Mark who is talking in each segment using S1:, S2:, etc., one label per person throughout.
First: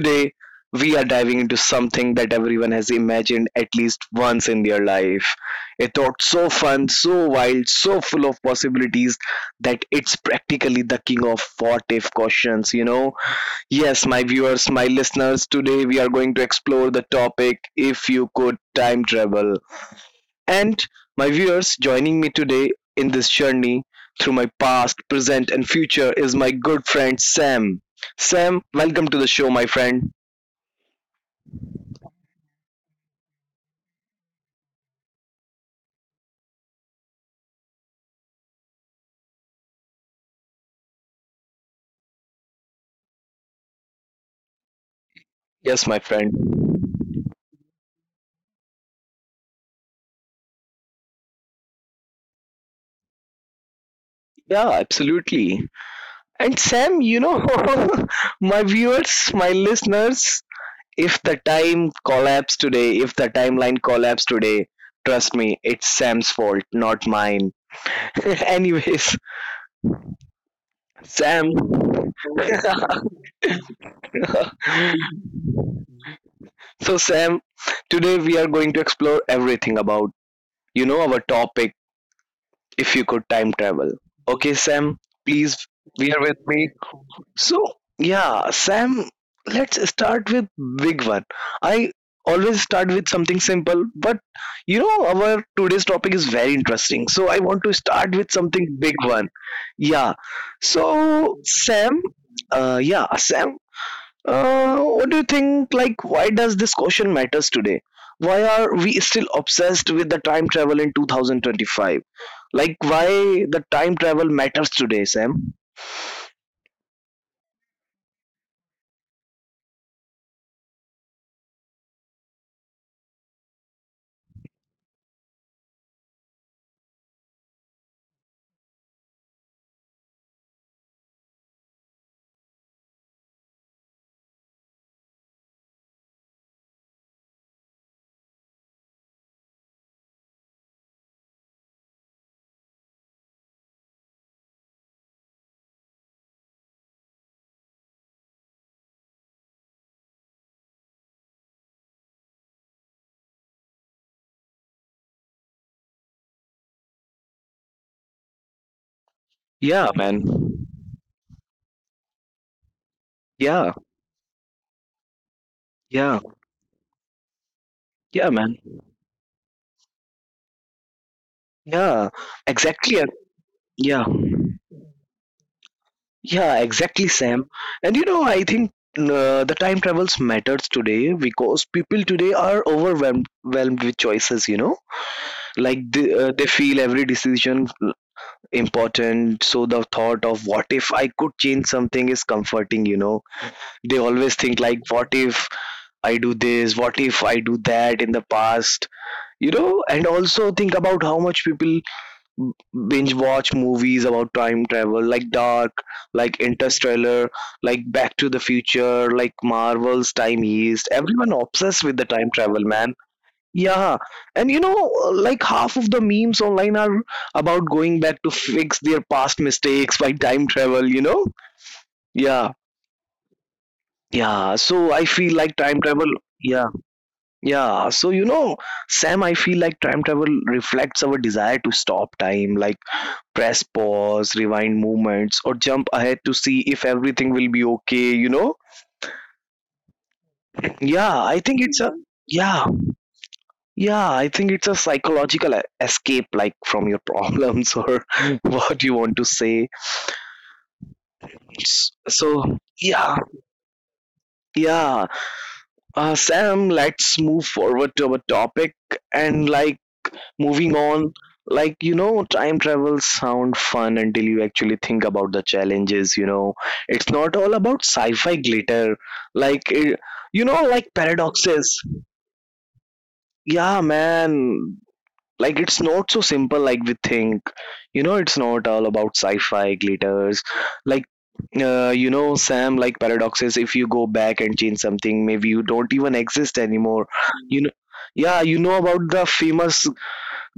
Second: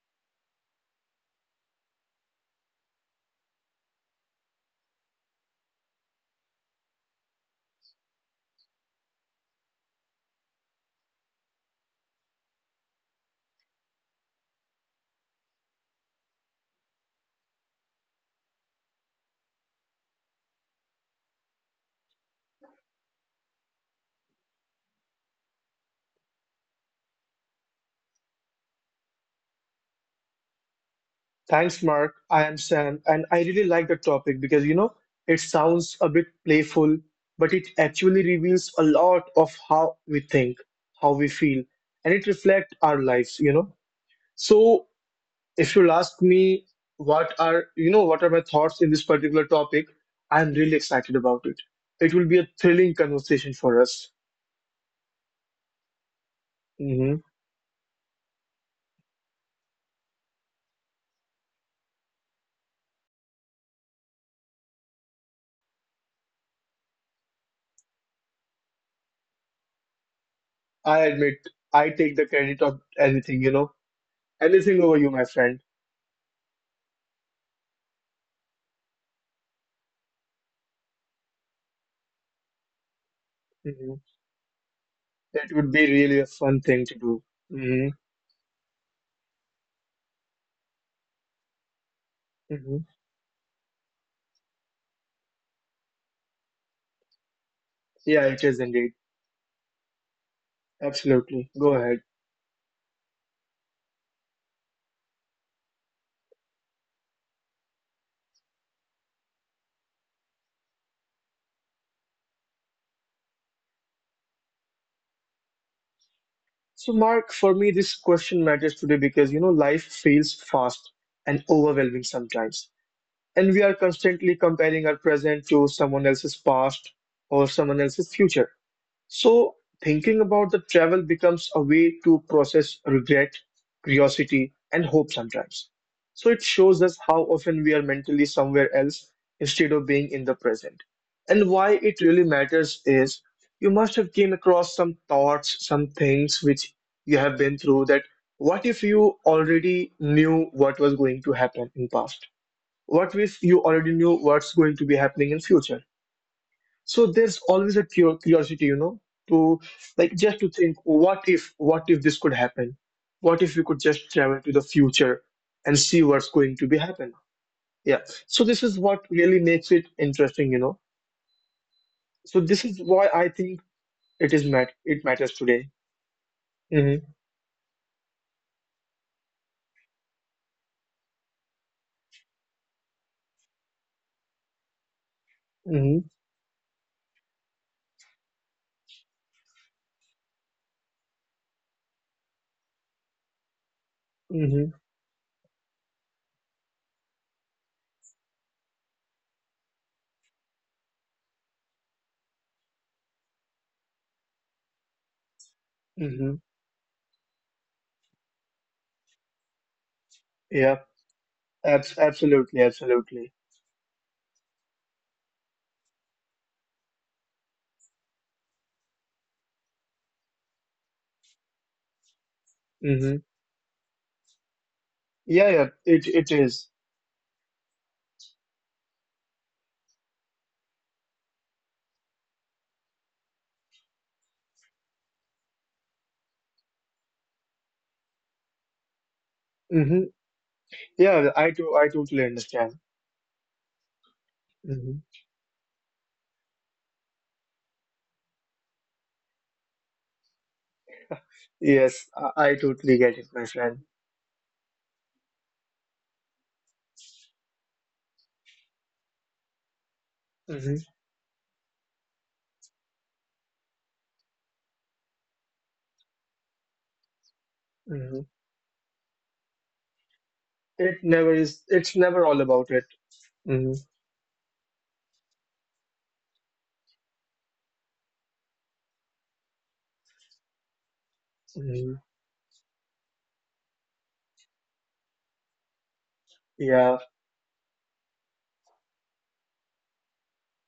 S1: today we are diving into something that everyone has imagined at least once in their life. A thought so fun, so wild, so full of possibilities that it's practically the king of what if questions, you know? Yes, my viewers, my listeners, today we are going to explore the topic if you could time travel and my viewers joining me today in this journey through my past, present, and future is my good friend Sam. Sam, welcome to the show, my friend.
S2: Thanks, Mark. I am Sam, and I really like the topic because it sounds a bit playful, but it actually reveals a lot of how we think, how we feel, and it reflects our lives. So if you'll
S1: Yes, my
S2: ask me
S1: friend.
S2: what are my thoughts in this particular topic, I'm really excited about it. It will be a thrilling conversation for us.
S1: Yeah, absolutely. And Sam,
S2: Hmm.
S1: you know, my viewers, my listeners, if the time collapsed today, if the timeline collapsed today, trust me, it's Sam's fault, not mine. Anyways,
S2: I admit
S1: Sam.
S2: I take the credit of anything, anything over you, my friend.
S1: So, Sam, today we are going to explore everything about, you know, our topic if you could time travel.
S2: Mm-hmm.
S1: Okay, Sam,
S2: That
S1: please,
S2: would be
S1: we
S2: really
S1: are
S2: a
S1: with
S2: fun
S1: me.
S2: thing to do.
S1: So
S2: Hmm.
S1: yeah, Sam, let's start with big one. I always
S2: Hmm.
S1: start with something simple, but you know our today's topic is very interesting. So I want to start
S2: Yeah,
S1: with
S2: it is
S1: something
S2: indeed.
S1: big one. Yeah. So
S2: Absolutely. Go ahead.
S1: Sam, yeah, Sam, what do you think? Like, why does this question matters today? Why are we still obsessed with the time travel in 2025? Like, why the time travel matters today, Sam?
S2: So, Mark, for me, this question matters today because life feels fast and overwhelming sometimes. And we are constantly comparing our present to someone else's past or someone else's future. So, thinking about the travel becomes a way to process regret, curiosity, and hope sometimes. So, it shows us how often we are mentally somewhere else instead of being in the present. And why it really matters is you must have came across some thoughts, some things which you have been through that what if you already knew what was going to happen in past? What if you already knew what's going to be happening in future? So there's always a curiosity, you know, to
S1: Yeah,
S2: like
S1: man.
S2: just to think, what if this could happen? What if we could just travel to the future and see
S1: Yeah,
S2: what's going to be happen? Yeah.
S1: yeah,
S2: So
S1: man.
S2: this is what really makes it interesting.
S1: Yeah,
S2: So this is
S1: exactly.
S2: why I think
S1: Yeah,
S2: it matters today.
S1: yeah, exactly,
S2: Hmm.
S1: Sam. And you know, I think the time travels matters today because people today are overwhelmed with choices. You know, like
S2: Hmm.
S1: they feel every decision important. So the thought of what if I could change something is comforting. You know, they always think
S2: Hmm.
S1: like, what if I do this? What if I do that in the past? You know, and also think about how much people b- binge watch movies about time travel like Dark,
S2: Hmm.
S1: like Interstellar, like Back to the Future, like Marvel's Time
S2: Yeah.
S1: Heist. Everyone obsessed
S2: Abs
S1: with the time
S2: absolutely.
S1: travel, man.
S2: Absolutely.
S1: Yeah, and you know, like half of the memes online are about going back to fix their past mistakes by time travel, you know? Yeah,
S2: Hmm.
S1: yeah so I feel
S2: Yeah.
S1: like
S2: Yeah.
S1: time
S2: It
S1: travel
S2: it is.
S1: Yeah, yeah, so you know, Sam, I feel like time travel reflects our desire to stop time, like press pause, rewind movements, or jump ahead to see if everything will be okay, you know?
S2: Mm-hmm.
S1: Yeah,
S2: Yeah.
S1: I
S2: I
S1: think
S2: to
S1: it's
S2: I
S1: a Mhm.
S2: totally
S1: Yeah,
S2: understand.
S1: yeah, I think it's a
S2: Hmm.
S1: psychological escape, like from your problems, or what you want to say.
S2: Yes,
S1: S-
S2: I
S1: So,
S2: totally get it,
S1: yeah,
S2: my friend.
S1: yeah. Sam, let's move forward to our topic and like
S2: Hmm.
S1: moving on, like you know, time travels sound fun until you actually think about the challenges. You know, it's not all about
S2: Hmm.
S1: sci-fi glitter. Like it, you know,
S2: It
S1: like
S2: never is. It's
S1: paradoxes.
S2: never all about it. Hmm.
S1: Yeah, man. Like it's not so simple like we think. You know, it's not all about sci-fi glitters. Like
S2: Hmm.
S1: you know, Sam, like paradoxes. If you go back and change something, maybe you don't even exist
S2: Yeah.
S1: anymore. You know, yeah, you know about the famous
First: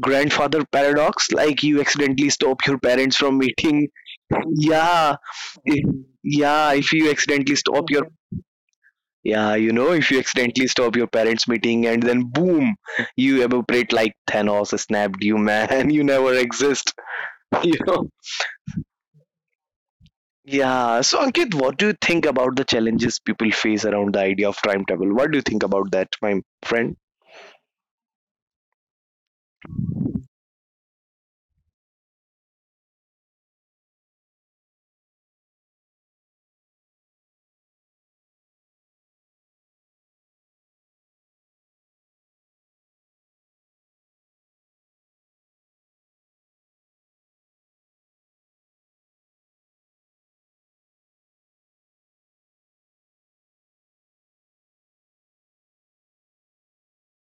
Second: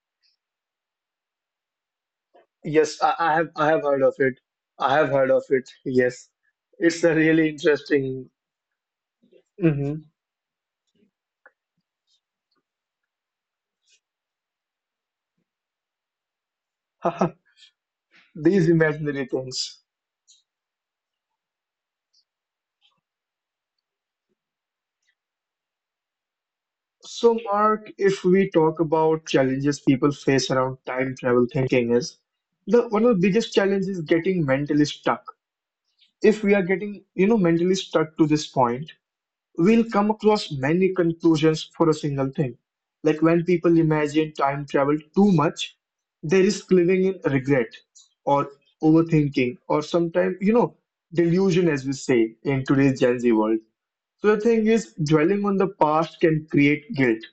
S1: grandfather paradox, like you accidentally stop your
S2: Yes, I,
S1: parents
S2: I
S1: from
S2: have. I have
S1: meeting.
S2: heard of it. I have
S1: Yeah,
S2: heard of it.
S1: if, Mhm.
S2: Yes,
S1: Yeah, if
S2: it's
S1: you
S2: a really
S1: accidentally stop your
S2: interesting.
S1: Mhm. Yeah, you know,
S2: Hmm.
S1: if you accidentally stop your parents meeting, and then boom, you evaporate, like Thanos snapped you, man. You never exist. You know?
S2: These imaginary things.
S1: Yeah, so Ankit, what do you think about the challenges people face around the idea of time travel? What do you think about that, my friend?
S2: So, Mark, if we talk about challenges people face around time travel thinking, is the one of the biggest challenges getting mentally stuck. If we are getting mentally stuck to this point, we'll come across many conclusions for a single thing. Like when people imagine time travel too much, there is living in regret or overthinking or sometimes, delusion, as we say in today's Gen Z world. So the thing is, dwelling on the past can create guilt,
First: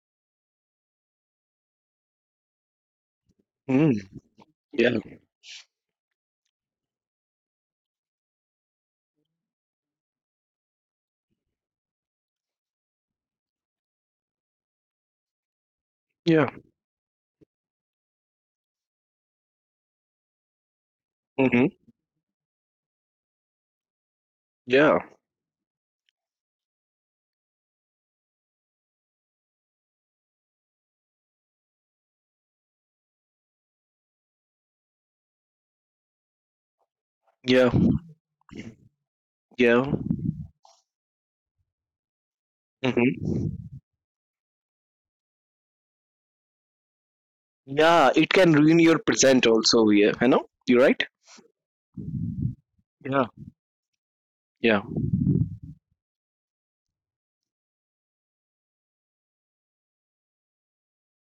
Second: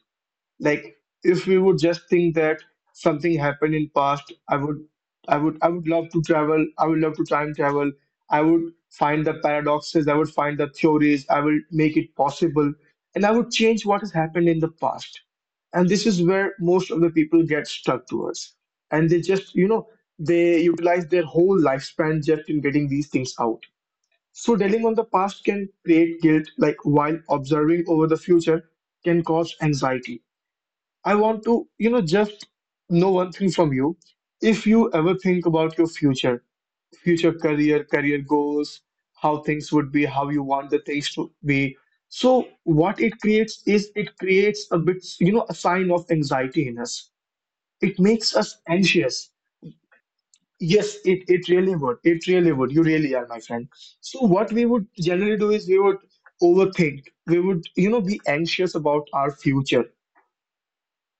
S2: like if we would just think that something happened in
S1: Mm,
S2: past, i would
S1: yeah.
S2: i would i would love to travel. I would love to time travel. I would find the paradoxes. I would find the theories. I will make it possible. And I would change what has happened in the past. And this is
S1: Yeah.
S2: where most of the people get stuck towards. And they just they utilize their whole
S1: Mm-hmm.
S2: lifespan just in getting these things out. So dwelling on
S1: Yeah.
S2: the past can create guilt, like while observing over the future can cause anxiety. I want to just know one thing from you. If you ever think about your future, future
S1: Yeah.
S2: career, career goals, how things
S1: Yeah.
S2: would be, how you want the things to be. So what it
S1: Mm-hmm.
S2: creates is it creates a bit, a sign of anxiety in us. It
S1: Yeah, it
S2: makes
S1: can
S2: us
S1: ruin your
S2: anxious.
S1: present also. Yeah, you know, you're
S2: Yes,
S1: right.
S2: it really would. It really would. You really are,
S1: Yeah,
S2: my friend. So what we
S1: yeah,
S2: would generally do is we would overthink. We would be anxious about our future.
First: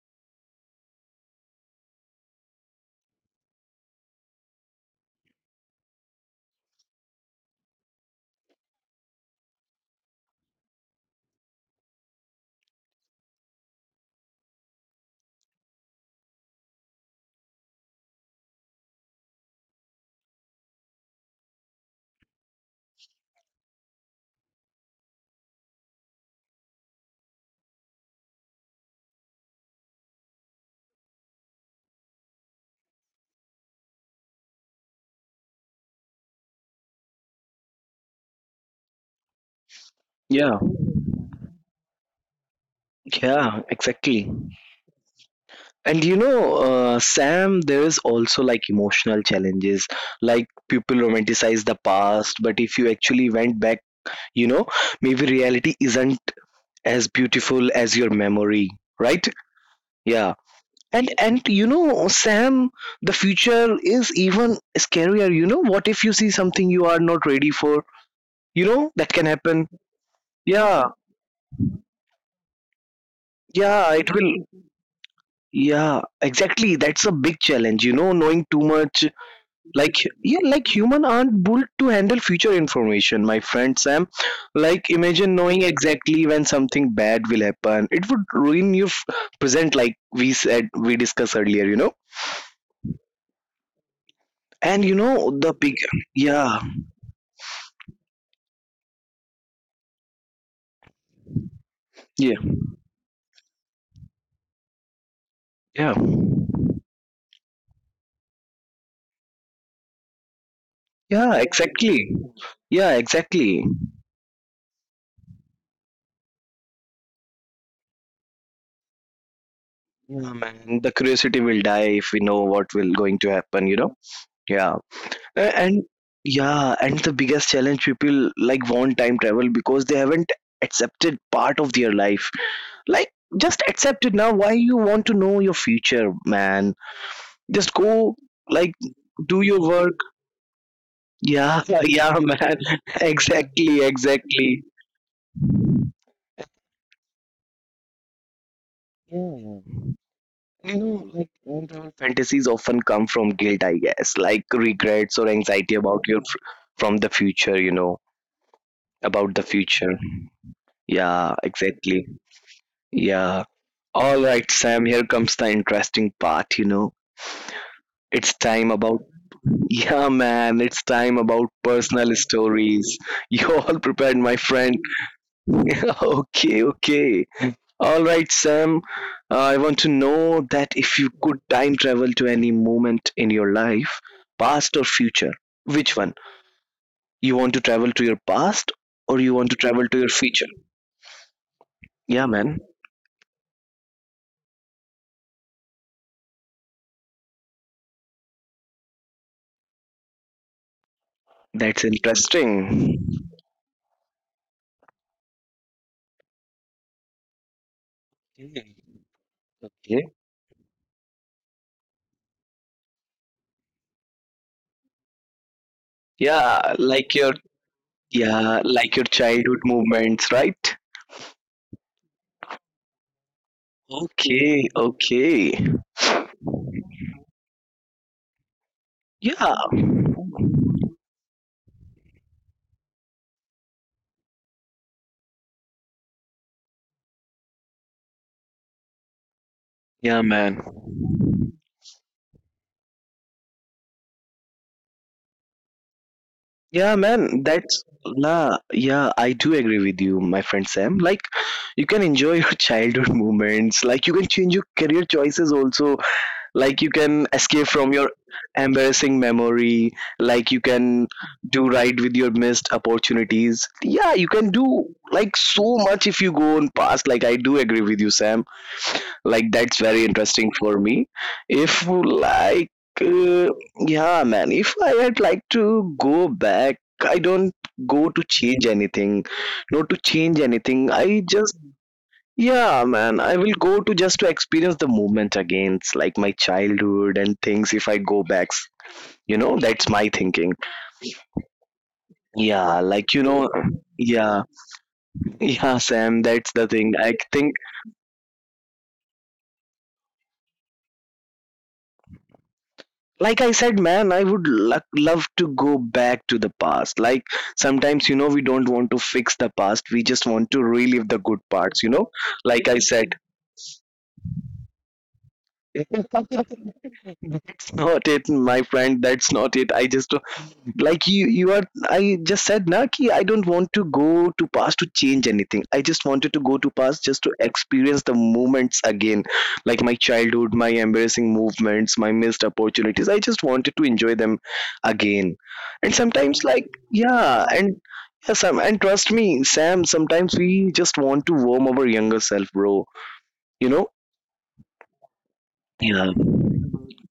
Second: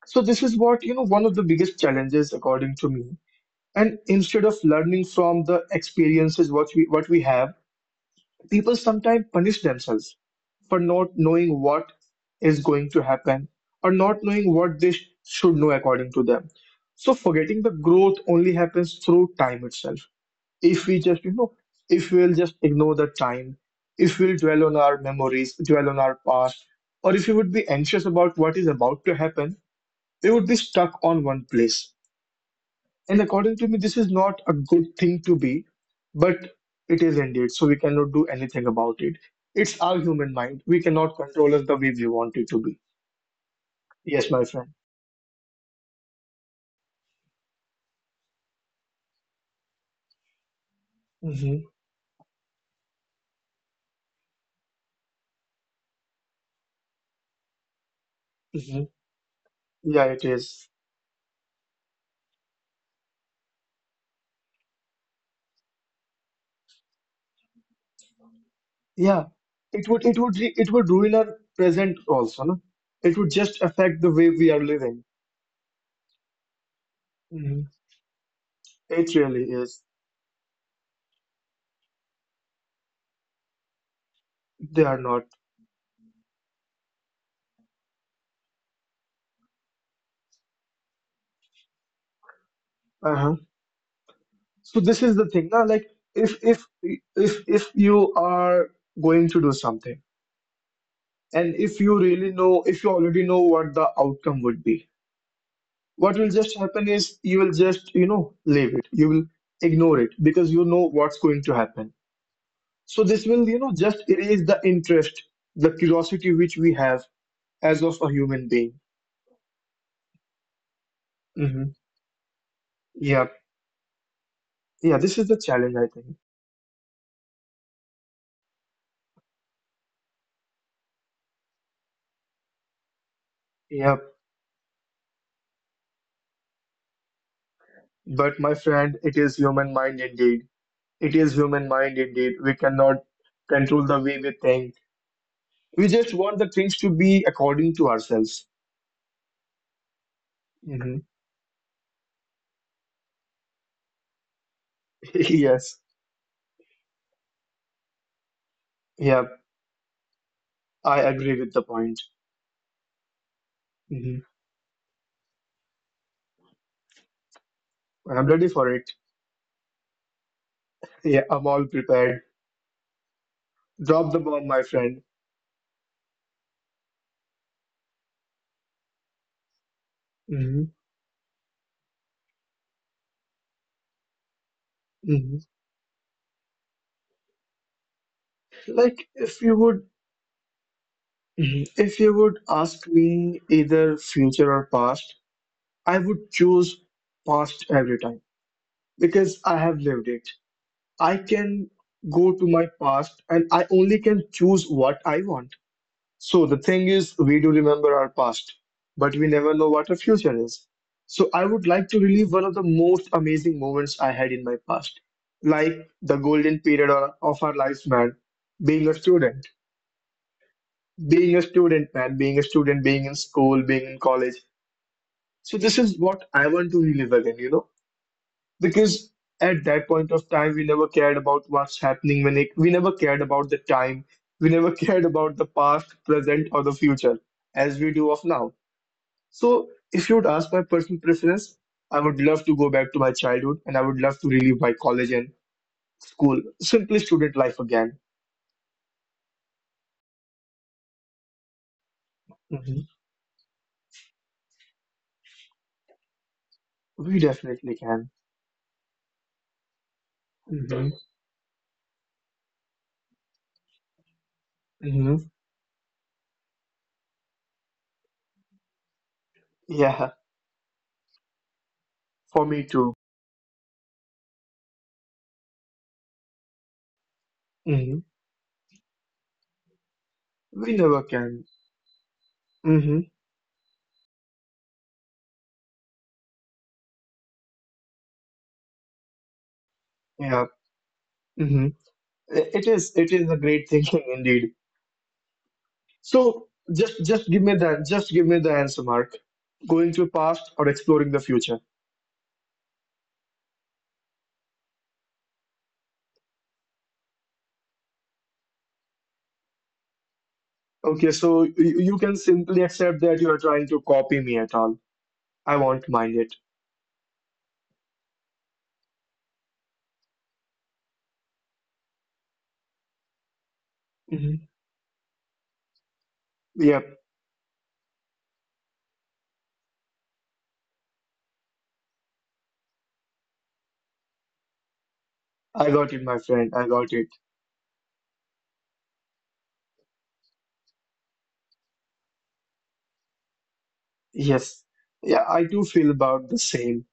S2: So this is what one of the biggest challenges according to me. And instead of learning from the experiences what we have, people sometimes punish themselves for not knowing what is going to happen or not knowing what they should know according to them. So forgetting the growth only happens through time itself. If we just, you know, if we'll just ignore the time, if we'll dwell on our memories, dwell on our past, or if we would be anxious about what is about to happen, they would be stuck on one place. And according to me, this is not a good thing to be, but it is indeed. So we cannot do anything about it. It's our human
S1: yeah,
S2: mind. We cannot control it the way we want it to be.
S1: yeah, exactly.
S2: Yes, my friend.
S1: And you know, Sam, there is also like emotional challenges. Like people romanticize the
S2: Hmm.
S1: past, but if you actually went back, you know, maybe reality isn't as beautiful as your memory,
S2: Hmm.
S1: right?
S2: Yeah,
S1: Yeah.
S2: it is.
S1: And you know, Sam, the future is even scarier. You know, what if you see something you are not ready for? You know, that can
S2: Yeah,
S1: happen.
S2: it would it would re-
S1: Yeah.
S2: it would ruin our present also. No? It would just
S1: Yeah, it
S2: affect the way
S1: will.
S2: we are living.
S1: Yeah, exactly. That's a big
S2: Hmm.
S1: challenge, you know, knowing too much.
S2: It really is.
S1: Like, yeah, like human aren't built to handle future information, my friend Sam. Like,
S2: They are
S1: imagine
S2: not.
S1: knowing exactly when something bad will happen. It would ruin your present, like we said, we discussed earlier, you know.
S2: Uh-huh.
S1: And you
S2: So this is
S1: know,
S2: the
S1: the
S2: thing,
S1: big,
S2: na. Like, if
S1: yeah,
S2: if if you are going to do something, and if you
S1: yeah,
S2: really know if you already know what the outcome would be,
S1: yeah,
S2: what will just happen is you will just leave it. You will ignore it because you know
S1: yeah,
S2: what's going to
S1: exactly.
S2: happen.
S1: Yeah,
S2: So this will,
S1: exactly.
S2: you know, just erase the interest, the curiosity which we have as of a human being.
S1: Yeah, man. The curiosity will
S2: Hmm.
S1: die if we know what will going to
S2: Yeah.
S1: happen, you know. Yeah.
S2: Yeah, this is the
S1: And
S2: challenge, I think.
S1: yeah, and the biggest challenge people like want time travel because they haven't accepted part of their life, like just accept
S2: Yeah.
S1: it now. Why you want to know your future, man? Just go,
S2: But my
S1: like
S2: friend, it
S1: do
S2: is
S1: your
S2: human
S1: work.
S2: mind indeed. It is
S1: Yeah,
S2: human mind
S1: yeah
S2: indeed.
S1: man,
S2: We cannot
S1: exactly,
S2: control the way we
S1: exactly.
S2: think. We just want the things to be according to ourselves. Hmm.
S1: Fantasies often come from guilt, I guess, like regrets or anxiety
S2: Yes.
S1: about your from the future, you know, about the
S2: Yeah,
S1: future.
S2: I
S1: Yeah,
S2: agree with the
S1: exactly.
S2: point.
S1: Yeah. All
S2: Hmm.
S1: right, Sam, here comes the interesting part, you know. It's
S2: I'm ready
S1: time
S2: for
S1: about,
S2: it.
S1: yeah, man, it's time
S2: Yeah,
S1: about
S2: I'm all
S1: personal
S2: prepared.
S1: stories. You all prepared,
S2: Drop
S1: my
S2: the bomb,
S1: friend.
S2: my friend.
S1: Okay, okay. All right, Sam, I want to know that
S2: Hmm.
S1: if you could time travel to any moment in your life, past or future,
S2: Hmm.
S1: which one? You want to travel to your past or you
S2: Like
S1: want to
S2: if you
S1: travel to your
S2: would,
S1: future?
S2: Mhm.
S1: Yeah,
S2: If you
S1: man,
S2: would ask me either future or past, I would choose past every time because I have lived it. I
S1: that's
S2: can go to my
S1: interesting.
S2: past and I only can choose what I want. So the thing is, we do remember our past, but we never know
S1: Yeah.
S2: what our future is. So I would like to relive one of the most amazing moments I had in my past, like the
S1: Yeah,
S2: golden
S1: like
S2: period
S1: your
S2: of our lives, man.
S1: Yeah, like your
S2: Being a
S1: childhood
S2: student,
S1: movements, right?
S2: being a student, man, being a student, being in school, being in
S1: Okay,
S2: college.
S1: okay.
S2: So this is what I want to relive again. Because
S1: Yeah,
S2: at that point of time, we never cared about what's happening. We never cared about the time. We never cared about the past, present, or the future as we do of now. So
S1: yeah,
S2: if you would
S1: man.
S2: ask my personal preference, I would love to go back to my childhood, and I would love to relive my college and school,
S1: Yeah,
S2: simply
S1: man,
S2: student life
S1: that's
S2: again.
S1: nah, yeah, I do agree with you, my friend Sam. Like, you can enjoy your childhood
S2: Hmm.
S1: moments, like, you can change your career choices also, like, you can
S2: We
S1: escape from
S2: definitely
S1: your
S2: can.
S1: embarrassing memory, like, you can
S2: Hmm.
S1: do right with your missed opportunities. Yeah, you can do like
S2: Hmm.
S1: so much if you go on past. Like, I do agree with you, Sam. Like that's very
S2: Yeah,
S1: interesting for me, if
S2: for
S1: like
S2: me too.
S1: uh, yeah, man, if I had like to go back, I don't go
S2: Hmm.
S1: to change anything, not to change anything,
S2: We never
S1: I just
S2: can.
S1: yeah man,
S2: Hmm.
S1: I will go to just to experience the movement again. It's like my childhood and things if I go back, you know, that's my thinking.
S2: Yeah. Hmm.
S1: Yeah,
S2: it is
S1: like you
S2: it is
S1: know,
S2: a great thinking
S1: yeah,
S2: indeed.
S1: yeah Sam, that's
S2: So
S1: the thing I
S2: just
S1: think.
S2: give me the Just give me the answer, Mark. Going to past or exploring the future.
S1: Like I said, man, I would love to go back to the past, like sometimes you know we don't want to fix the past, we just want to relive the
S2: Okay,
S1: good
S2: so y-
S1: parts, you know?
S2: you can
S1: Like
S2: simply
S1: I said,
S2: accept that you are trying to copy me at all. I won't mind it.
S1: not it, my friend, that's not it. I just like you are, I just said na ki I don't want to go to
S2: Hmm.
S1: past to change anything, I just wanted to go to past
S2: Yep,
S1: just to experience the moments again, like my childhood, my embarrassing movements, my missed opportunities. I just wanted to enjoy them again.
S2: I
S1: And
S2: got it, my
S1: sometimes
S2: friend.
S1: like
S2: I got it.
S1: yeah, and yeah, Sam, and trust me, Sam, sometimes we just want to warm our younger self, bro, you know?
S2: Yes. Yeah, I do feel
S1: Yeah.
S2: about the same.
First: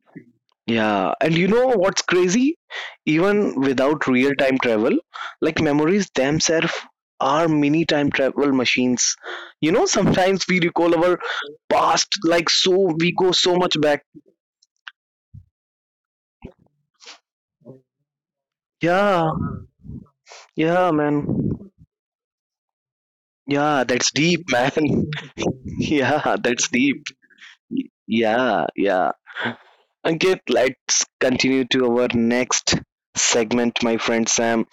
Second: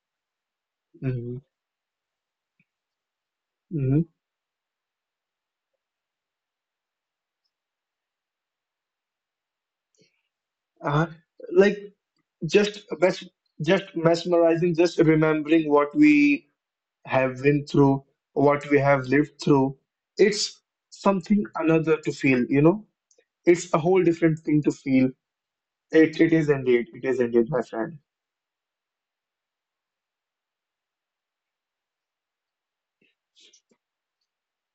S1: Yeah, and
S2: Hmm.
S1: you know what's crazy? Even
S2: Hmm.
S1: without real time travel, like memories themselves are mini time travel machines. You know, sometimes we recall
S2: Uh,
S1: our
S2: like
S1: past, like
S2: just
S1: so, we go so much back.
S2: mesmerizing, just remembering what we have been through, what we have
S1: Yeah,
S2: lived through. It's
S1: yeah,
S2: something
S1: man.
S2: another to feel. It's a
S1: Yeah,
S2: whole
S1: that's
S2: different
S1: deep,
S2: thing to feel.
S1: man.
S2: It
S1: Yeah,
S2: is
S1: that's
S2: indeed. It
S1: deep.
S2: is indeed, my friend.
S1: Yeah, yeah. Ankit, let's continue to our next segment, my friend Sam.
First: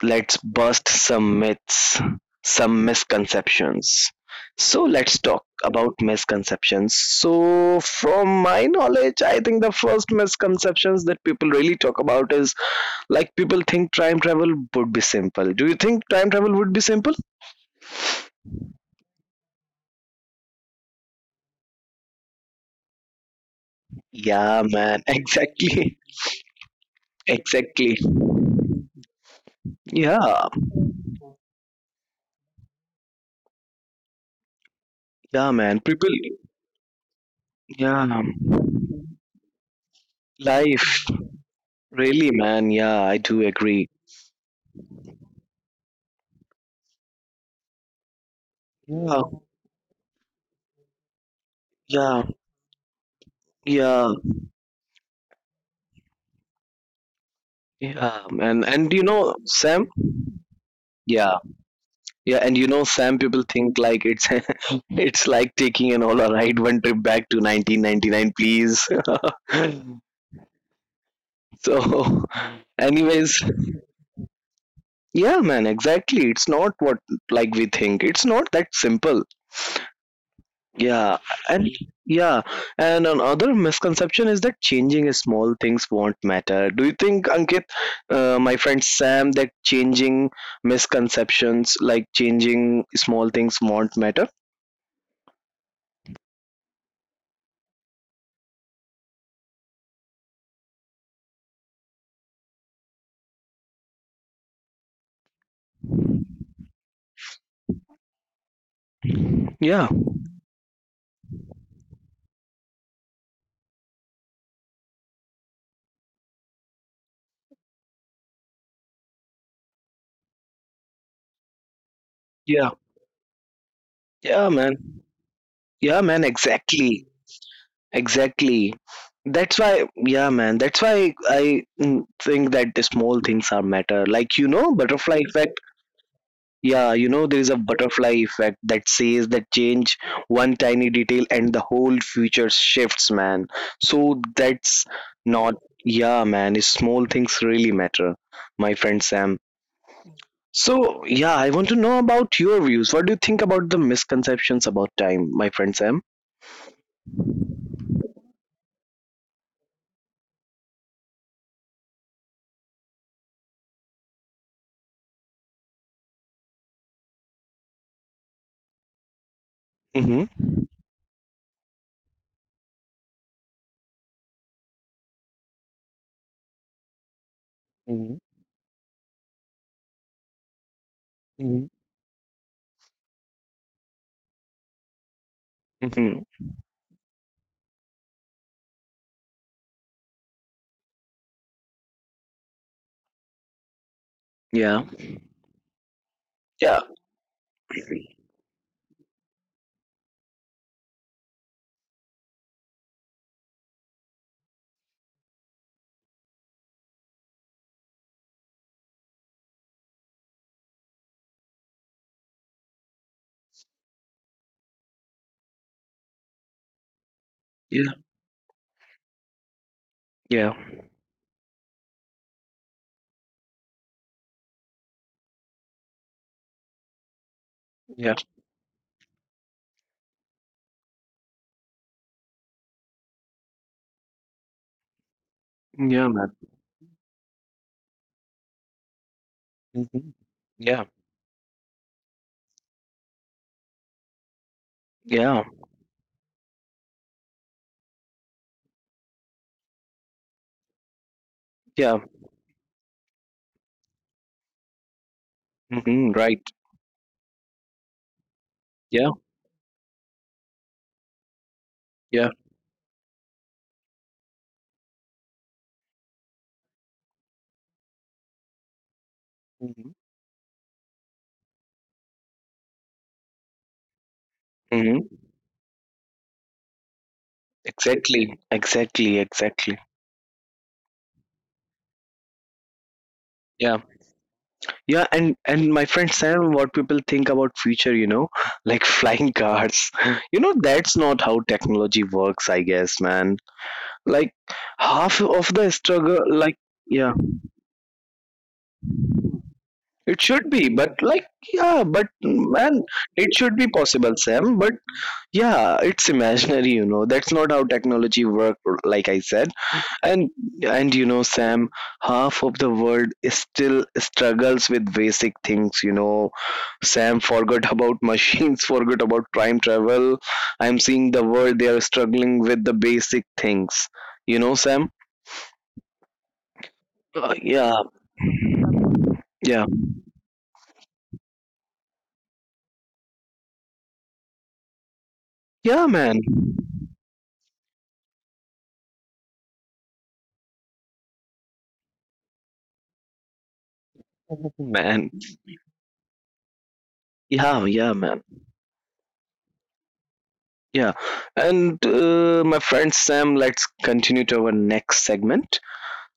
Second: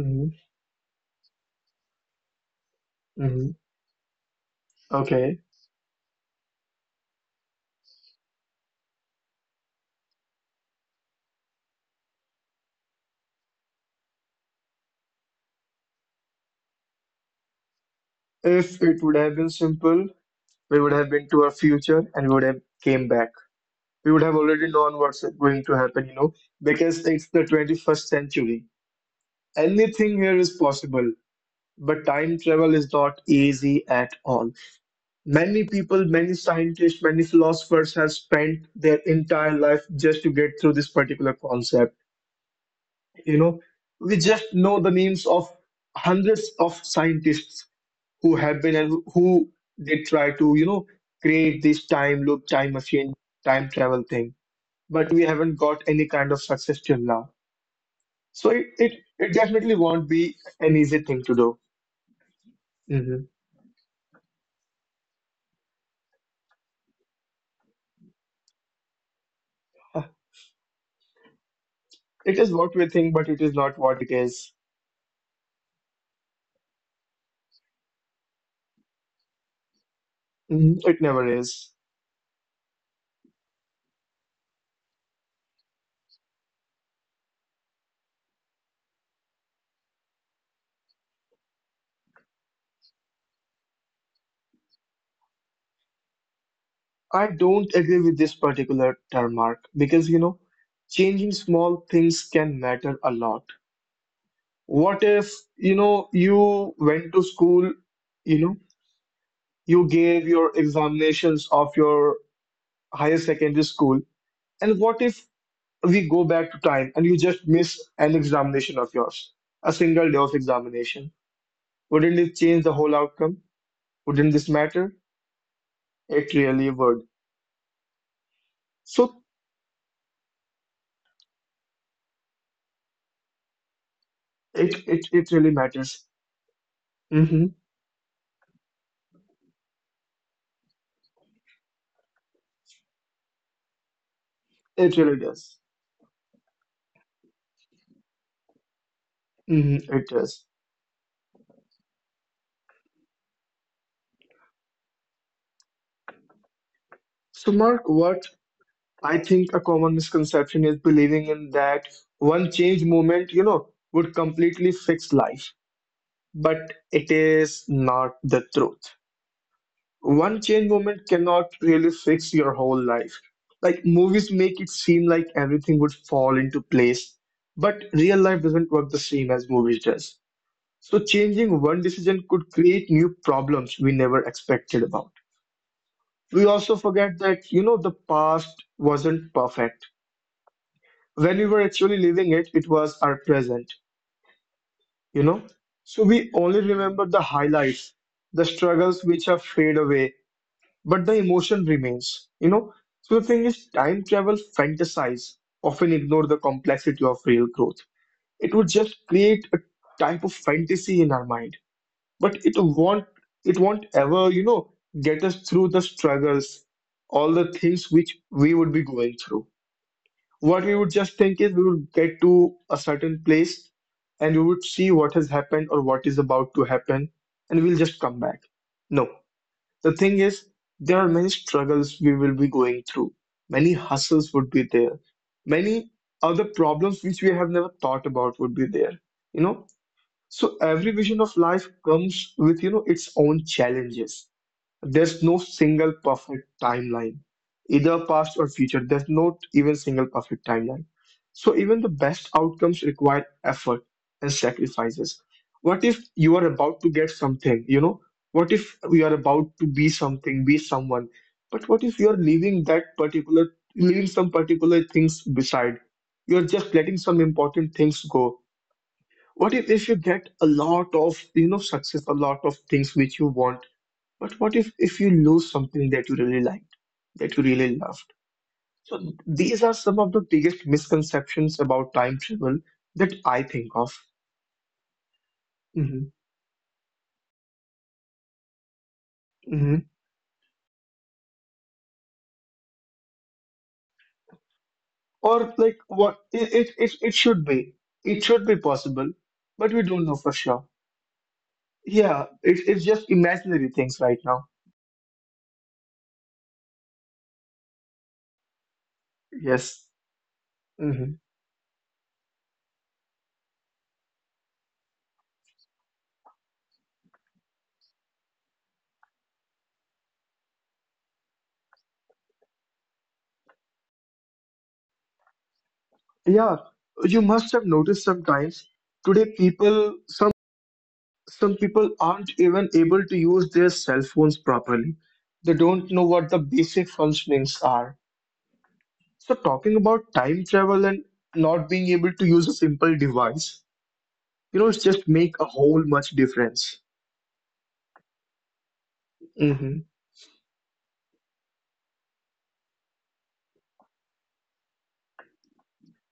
S1: Let's bust some myths, some
S2: Hmm.
S1: misconceptions. So let's
S2: Okay.
S1: talk about misconceptions. So from my knowledge, I think the first misconceptions that people really talk about is like people think time travel would be simple. Do you think time travel would be simple?
S2: If it would have been simple, we would have been to our future and we would have came back. We would have
S1: Yeah,
S2: already known
S1: man,
S2: what's going to
S1: exactly.
S2: happen, because it's the
S1: Exactly.
S2: 21st century. Anything here
S1: Yeah.
S2: is possible, but time travel is not easy at all.
S1: Yeah,
S2: Many
S1: man.
S2: people,
S1: People
S2: many scientists, many philosophers have
S1: yeah.
S2: spent their entire life just to get through this
S1: Life.
S2: particular concept
S1: Really, man. Yeah, I
S2: you
S1: do
S2: know
S1: agree.
S2: we just know the names of hundreds of scientists who have been and
S1: Yeah.
S2: who did try to create this time
S1: Yeah.
S2: loop, time machine, time travel
S1: Yeah.
S2: thing, but we haven't got any kind of success till now.
S1: Yeah,
S2: So it it,
S1: and you
S2: it
S1: know,
S2: definitely
S1: Sam.
S2: won't be an easy thing to
S1: Yeah,
S2: do.
S1: yeah, and you know, Sam.
S2: Mhm.
S1: People think like it's it's like taking an all right one trip back to 1999, please.
S2: Uh,
S1: So,
S2: it is what we think but
S1: anyways,
S2: it is not what it is.
S1: yeah, man, exactly. It's not what like we think. It's not that simple.
S2: Mhm. It
S1: Yeah,
S2: never is.
S1: and yeah, and another misconception is that changing small things won't matter. Do you think, Ankit, my friend Sam, that changing misconceptions like changing small things won't matter?
S2: I don't agree with this particular term, Mark, because changing small things can matter a lot. What if you went to school you know you
S1: Yeah,
S2: gave your examinations of your higher secondary school, and what if we go back to time and you just miss an examination of yours, a single day of examination? Wouldn't it change the whole
S1: yeah,
S2: outcome? Wouldn't this
S1: yeah,
S2: matter?
S1: man. Yeah,
S2: It
S1: man,
S2: really would.
S1: exactly, exactly.
S2: So
S1: That's why, yeah, man, that's why I mm, think that the small things are matter. Like, you
S2: it
S1: know,
S2: it, it
S1: butterfly
S2: really
S1: effect.
S2: matters.
S1: Yeah, you
S2: Hmm.
S1: know, there is a butterfly effect that says that change one tiny detail and the whole future shifts, man. So
S2: It
S1: that's
S2: really does.
S1: not, yeah, man, it's small things really matter, my friend Sam.
S2: Hmm. It does.
S1: So, yeah, I want to know about your views. What do you think about the misconceptions about time, my friend Sam?
S2: So, Mark, what I think a common misconception is believing in that one change moment would completely fix life. But it is not the truth. One
S1: Mhm.
S2: change moment cannot really fix your whole life. Like movies make it seem like everything would fall into place, but real life doesn't work the same as movies does. So changing one
S1: Mhm.
S2: decision could create new problems we never expected about. We
S1: Mhm.
S2: also forget that, the past wasn't perfect when we were actually living it, was our present,
S1: Yeah.
S2: you know. So we only
S1: Yeah.
S2: remember the highlights, the struggles which have fade away, but the emotion remains. So the thing is, time travel fantasize often ignore the complexity of real growth. It would just create a type of fantasy in our mind, but it won't, it won't ever, get us through the struggles, all the things which
S1: Yeah.
S2: we would be going through. What we
S1: Yeah.
S2: would just think is we would get to a certain place and we would see what has happened or what is about to happen and we'll just come
S1: Yeah.
S2: back. No, the thing is, there are many struggles we will be going through, many hustles would be there, many
S1: Yeah,
S2: other
S1: man.
S2: problems which we have never thought about would be there, you know.
S1: Mhm.
S2: So every
S1: Yeah.
S2: vision of life comes with its own challenges, there's no
S1: Yeah.
S2: single perfect timeline, either past or future. There's not even single perfect timeline. So even the
S1: Yeah.
S2: best outcomes require effort and sacrifices. What if
S1: Mhm.
S2: you are
S1: Right.
S2: about to get something? What if you are
S1: Yeah.
S2: about to be something, be someone? But what if you are
S1: Yeah.
S2: leaving that particular, leaving some particular things beside? You're just letting some important things go. What if you
S1: Mhm.
S2: get a lot of success, a lot of things which you want? But what if you
S1: Mhm.
S2: lose something that you really liked, that you really loved?
S1: Exactly.
S2: So
S1: Exactly.
S2: these are
S1: Exactly.
S2: some of the biggest misconceptions about time travel that I think
S1: Yeah.
S2: of.
S1: Yeah. And my
S2: Hmm.
S1: friend Sam, what people think about future, you know, like flying
S2: Hmm.
S1: cars. You know, that's not how technology works, I guess, man. Like, half
S2: Or
S1: of the
S2: like what
S1: struggle,
S2: it,
S1: like,
S2: it
S1: yeah,
S2: should be. It should be possible, but we don't know
S1: it
S2: for
S1: should
S2: sure.
S1: be, but like, yeah, but
S2: Yeah, it's
S1: man,
S2: just
S1: it should
S2: imaginary
S1: be
S2: things
S1: possible,
S2: right now.
S1: Sam, but yeah, it's imaginary, you know. That's not how technology works, like I said.
S2: Yes.
S1: and and you
S2: Hmm.
S1: know, Sam, half of the world is still struggles with basic things, you know, Sam. Forgot about machines, forgot about time travel. I'm seeing the world, they are struggling with the basic things, you know, Sam.
S2: Yeah, you must have
S1: Yeah,
S2: noticed sometimes today
S1: yeah,
S2: people some. Some people aren't even able to use their cell phones properly. They
S1: yeah,
S2: don't know
S1: man.
S2: what the basic functionings are. So, talking about time travel and not being able to use a simple device, it's just
S1: Man,
S2: make a whole much difference.
S1: yeah, yeah, man,
S2: Hmm.
S1: yeah. And my friend Sam, let's continue to our next segment,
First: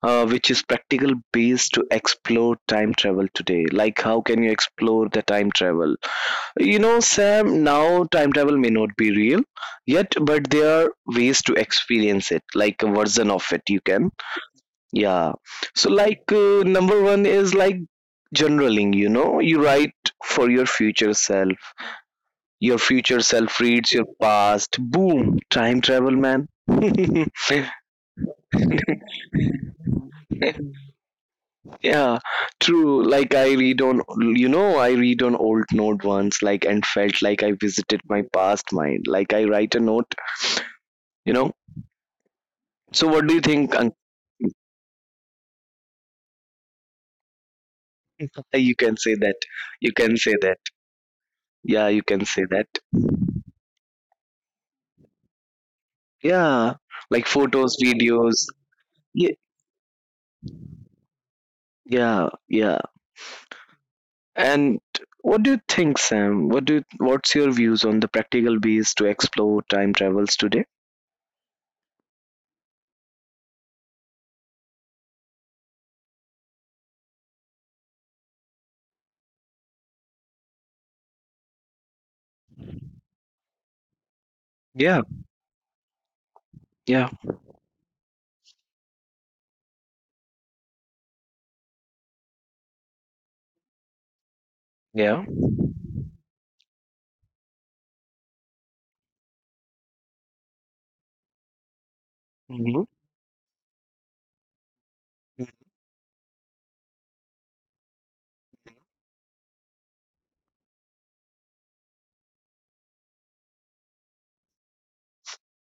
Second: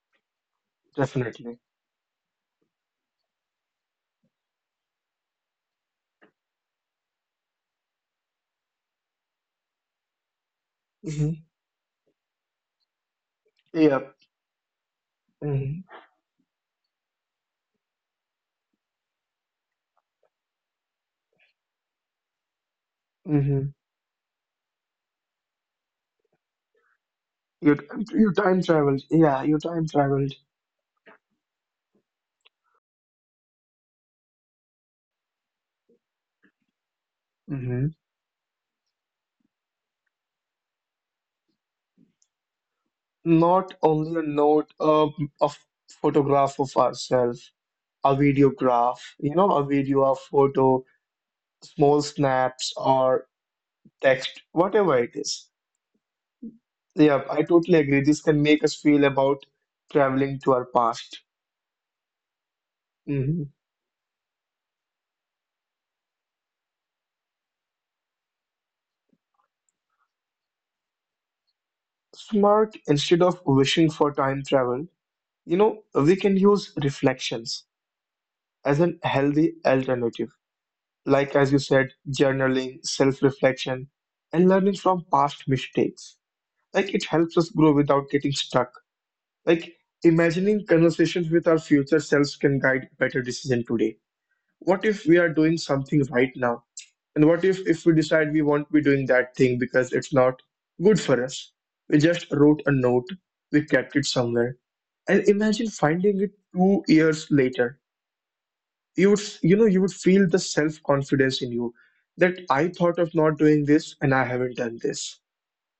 S1: which is practical
S2: Definitely.
S1: base to explore time travel today. Like, how can you explore the time travel? You know, Sam, now time travel may not be real yet, but there are ways
S2: Hmm.
S1: to experience it, like a version of it. You
S2: Yeah.
S1: can, yeah.
S2: Hmm.
S1: So, like, number one is like journaling, you know, you write for your future self. Your future self
S2: Hmm.
S1: reads your past. Boom, time travel, man.
S2: You, you time traveled. Yeah, you time traveled.
S1: Yeah, true. Like I read on, you know, I read on old note once, like and felt like I
S2: Hmm.
S1: visited my past mind. Like I write a note, you know. So what do you think,
S2: Not
S1: Ankita?
S2: only a note, a photograph of ourselves, a
S1: You can
S2: videograph,
S1: say that.
S2: a
S1: You
S2: video, a
S1: can say that.
S2: photo
S1: Yeah,
S2: small
S1: you can say that.
S2: snaps or text, whatever it is.
S1: Yeah,
S2: Yeah,
S1: like
S2: I
S1: photos,
S2: totally agree. This
S1: videos.
S2: can make us feel
S1: Yeah,
S2: about traveling to our past.
S1: yeah, yeah.
S2: Mhm.
S1: And what do you think, Sam? What do you, what's your views on the practical ways to explore time travels today?
S2: So, Mark, instead of wishing for time travel, we can use reflections as an healthy alternative. Like, as you said, journaling, self reflection, and learning
S1: Yeah,
S2: from past mistakes. Like, it
S1: yeah,
S2: helps us grow without getting stuck. Like, imagining conversations with our future selves can guide better decision today. What if we
S1: yeah.
S2: are doing something right now and what if we decide we won't be doing that thing because it's not good for us? We just wrote a
S1: Hmm.
S2: note, we kept it somewhere and imagine finding it 2 years later. You would you would feel the self-confidence in you that I thought of not doing this and I haven't done this.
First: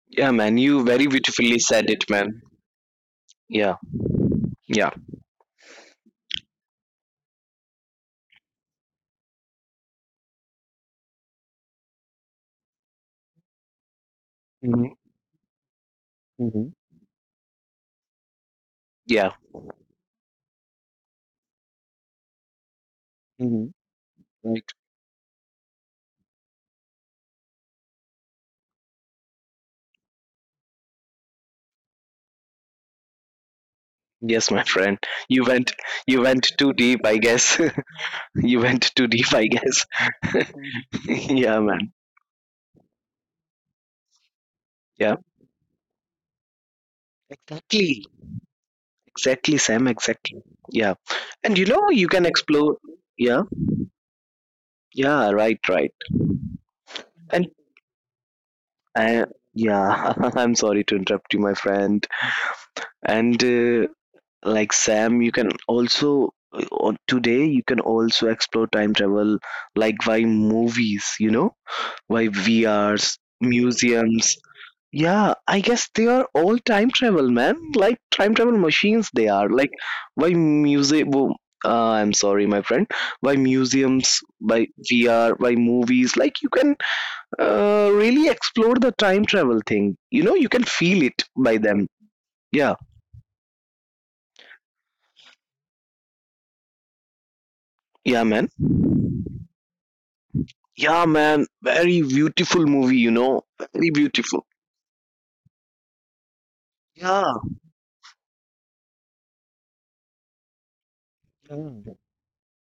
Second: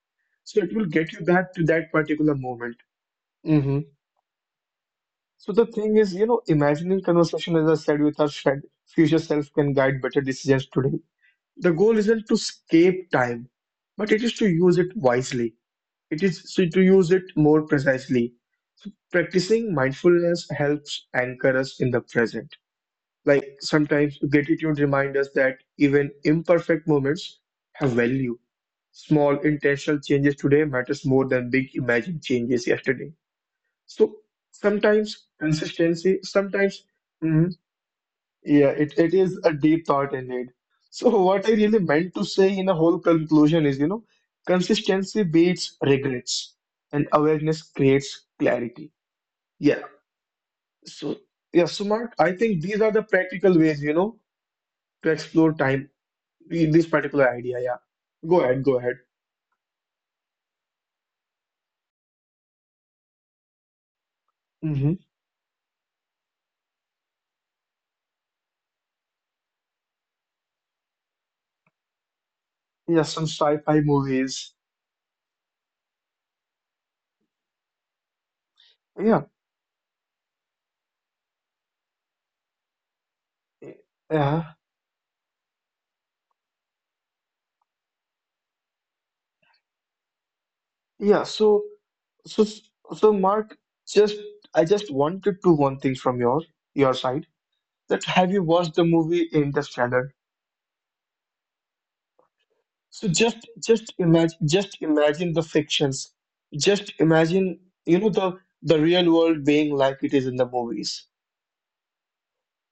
S1: Yeah, man.
S2: So it
S1: You
S2: will
S1: very
S2: get you back
S1: beautifully
S2: to
S1: said
S2: that
S1: it,
S2: particular
S1: man.
S2: moment.
S1: Yeah.
S2: Hmm.
S1: Yeah.
S2: So the thing is, imagining conversation, as I said, with our friend, future self can guide better decisions today. The goal isn't to escape time, but it is to use it
S1: Hmm.
S2: wisely. It is so
S1: Hmm.
S2: to use it more precisely. So
S1: Yeah.
S2: practicing mindfulness helps anchor us in the present. Like
S1: Hmm.
S2: sometimes
S1: Right.
S2: gratitude reminds us that even imperfect moments have value. Small intentional changes today matters more than big imagined changes yesterday. So
S1: Yes, my friend.
S2: sometimes
S1: You went you
S2: consistency,
S1: went too
S2: sometimes
S1: deep, I
S2: mm-hmm,
S1: guess. you
S2: yeah,
S1: went
S2: it,
S1: too
S2: it
S1: deep,
S2: is
S1: I
S2: a
S1: guess.
S2: deep thought indeed. So what I
S1: yeah,
S2: really
S1: man.
S2: meant to say in a whole conclusion is,
S1: Yeah.
S2: consistency beats regrets and awareness creates clarity.
S1: Exactly,
S2: Yeah.
S1: Sam, exactly. Yeah.
S2: So
S1: And you
S2: yeah,
S1: know
S2: so
S1: you
S2: Mark,
S1: can
S2: I think
S1: explore,
S2: these are the
S1: yeah.
S2: practical ways, to
S1: Yeah,
S2: explore
S1: right, right.
S2: time with this particular
S1: And
S2: idea. Yeah. Go ahead, go ahead.
S1: uh, yeah, I'm sorry to interrupt you, my friend. And like
S2: Mm-hmm.
S1: Sam, you can also on today you can also explore time travel, like by movies, you know? Why V
S2: Yeah,
S1: R's
S2: some sci-fi
S1: museums.
S2: movies.
S1: Yeah, I guess they are all time travel, man. Like time travel machines,
S2: Yeah.
S1: they are. Like why music? wo- I'm sorry, my friend. Why museums?
S2: Yeah.
S1: By VR? By movies? Like you can really explore the time travel thing. You know, you can feel it
S2: Yeah.
S1: by
S2: So
S1: them.
S2: so
S1: Yeah,
S2: so Mark, just I just wanted to one thing from your side. That
S1: yeah,
S2: have you
S1: man.
S2: watched the movie Interstellar?
S1: Yeah, man, very beautiful movie,
S2: So
S1: you know, very beautiful.
S2: just imagine the fictions. Just imagine, you know, the the real world being like it is in the movies.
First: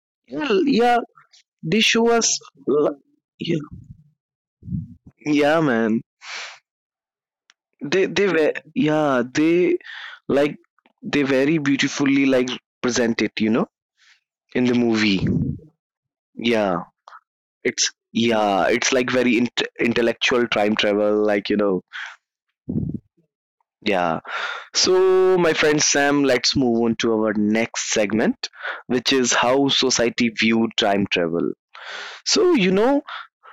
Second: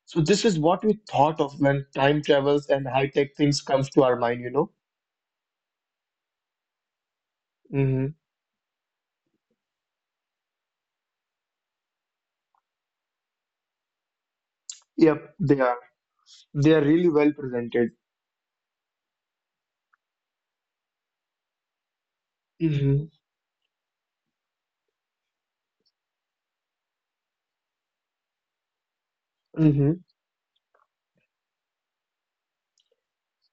S2: So this
S1: Yeah,
S2: is what
S1: yeah,
S2: we thought of
S1: they
S2: when
S1: show
S2: time
S1: us,
S2: travels and high tech
S1: yeah,
S2: things comes to our mind?
S1: yeah, man. they
S2: Hmm.
S1: they were, yeah, they, like, they very beautifully like present it, you know, in the movie,
S2: Yep, they are. They
S1: yeah.
S2: are really well presented.
S1: It's, yeah, it's like very intellectual time travel, like, you know,
S2: Hmm.
S1: yeah. So my friend Sam, let's move on to our next segment, which is how
S2: Hmm.
S1: society viewed time travel. So you know,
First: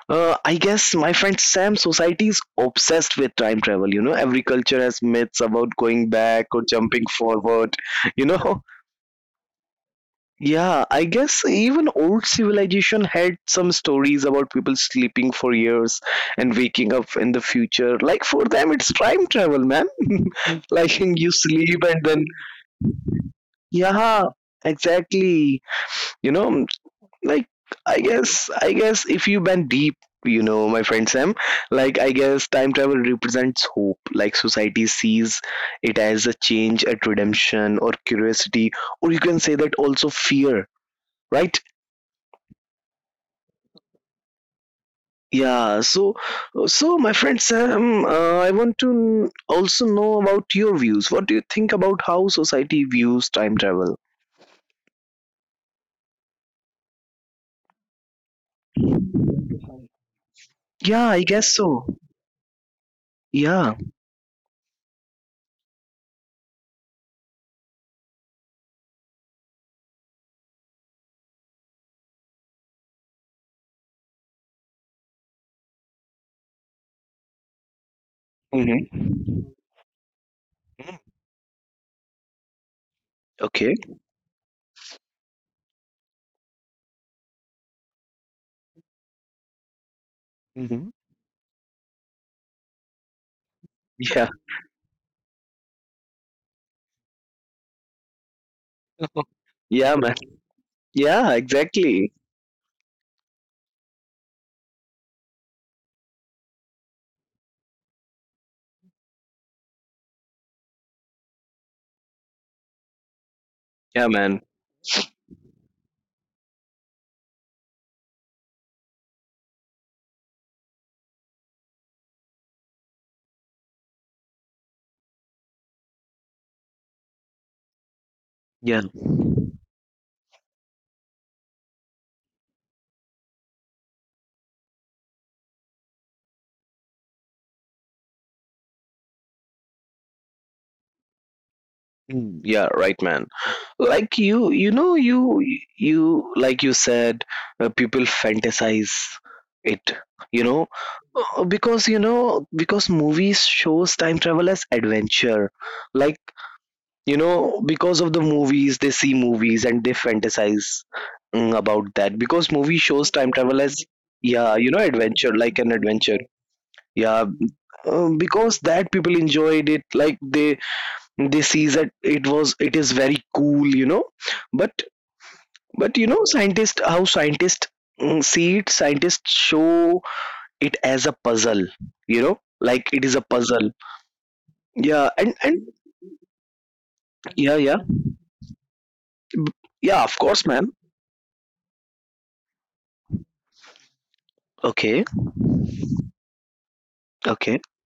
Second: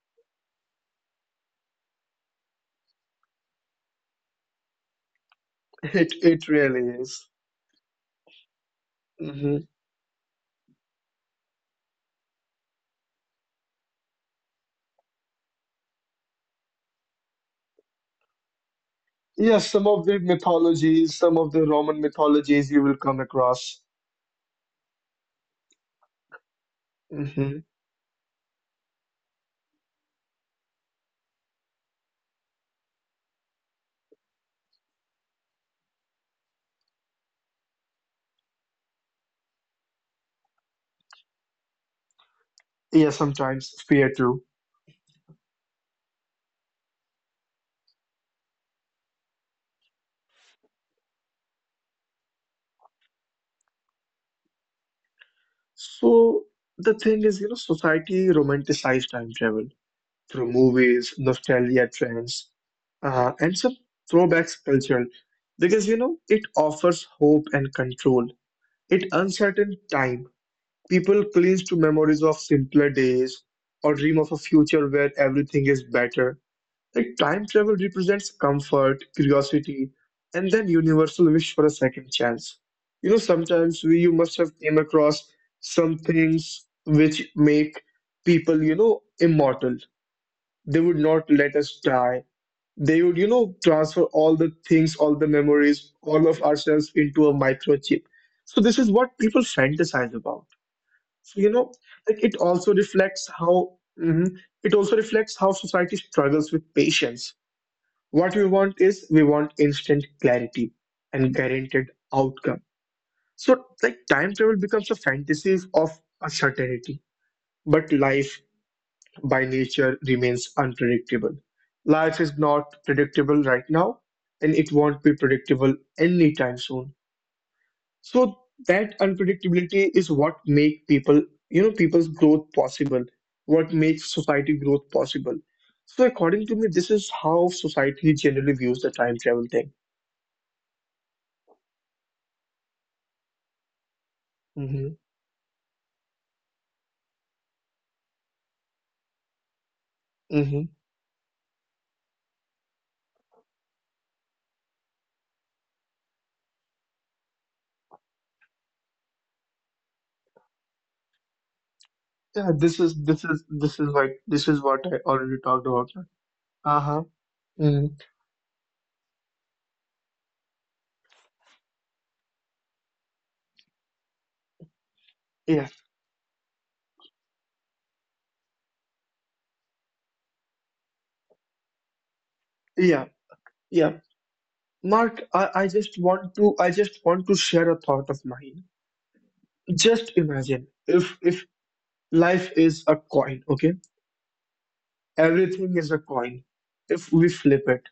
S1: I guess my friend Sam, society is obsessed with time travel, you know, every culture has myths about going
S2: It
S1: back or
S2: really
S1: jumping
S2: is.
S1: forward, you know.
S2: Hmm.
S1: Yeah, I guess even old civilization had some stories about people sleeping for years and waking up in the future. Like for them, it's time travel,
S2: Yes, some
S1: man.
S2: of the
S1: Like
S2: mythologies,
S1: you
S2: some of the
S1: sleep
S2: Roman
S1: and then
S2: mythologies you will come across.
S1: yeah, exactly. You know, like
S2: Hmm.
S1: I guess if you bend deep, you know, my friend Sam, like I guess time travel represents hope. Like society sees it as a change, at redemption, or curiosity, or you can say that also fear. Right?
S2: Yeah, sometimes fear too.
S1: Yeah, so so my friend Sam, I want to also know about your views. What do you think about how society views time travel?
S2: So the thing is, society romanticized time travel through
S1: Yeah, I
S2: movies,
S1: guess so.
S2: nostalgia trends, and
S1: Yeah.
S2: some throwbacks culture because you know it offers hope and control. It uncertain time. People cling to memories of simpler days or dream of a future where everything is better. Like time travel represents
S1: Hmm.
S2: comfort, curiosity, and then universal wish for a second chance. Sometimes we
S1: Okay.
S2: you must have came across some things which make people, immortal. They would not let
S1: Hmm.
S2: us die. They would, transfer all the things, all
S1: Yeah.
S2: the memories, all of ourselves into a microchip. So this is what people fantasize about.
S1: Yeah,
S2: So
S1: man.
S2: like it
S1: Yeah,
S2: also reflects
S1: exactly.
S2: how mhm, it also reflects how society struggles with patience. What we want is we want instant clarity and guaranteed outcome. So, like time travel becomes a
S1: Yeah, man.
S2: fantasy of uncertainty, but life by nature remains unpredictable. Life is not predictable right now, and it won't be predictable anytime soon. So that
S1: Yeah.
S2: unpredictability is what make people, people's growth possible, what makes society growth possible. So according to me, this is how society generally views the time travel thing.
S1: Mm, yeah, right, man. Like you, you
S2: Mm-hmm.
S1: know, you, you, like you said, people fantasize it, you
S2: Mm-hmm.
S1: know. Because, you know, because movies shows time travel as adventure. Like, you know, because of the movies, they see movies and they fantasize, about that.
S2: Yeah,
S1: Because
S2: this
S1: movie
S2: is this
S1: shows
S2: is
S1: time travel as,
S2: this is
S1: yeah, you
S2: what
S1: know,
S2: I already
S1: adventure,
S2: talked
S1: like an
S2: about.
S1: adventure.
S2: Uh-huh.
S1: Yeah,
S2: Mm-hmm.
S1: because that people enjoyed it, like they sees that it is very cool, you know, but
S2: Yeah.
S1: but you know scientists, how scientists see it, scientists show it as a puzzle, you know, like it
S2: Yeah.
S1: is a puzzle,
S2: Yeah.
S1: yeah.
S2: Mark,
S1: and
S2: I,
S1: and
S2: I just want to I just want to
S1: yeah yeah,
S2: share a thought of mine.
S1: B- yeah, of
S2: Just
S1: course, ma'am.
S2: imagine if life is a coin, okay?
S1: Okay,
S2: Everything is a coin. If we
S1: okay,
S2: flip it,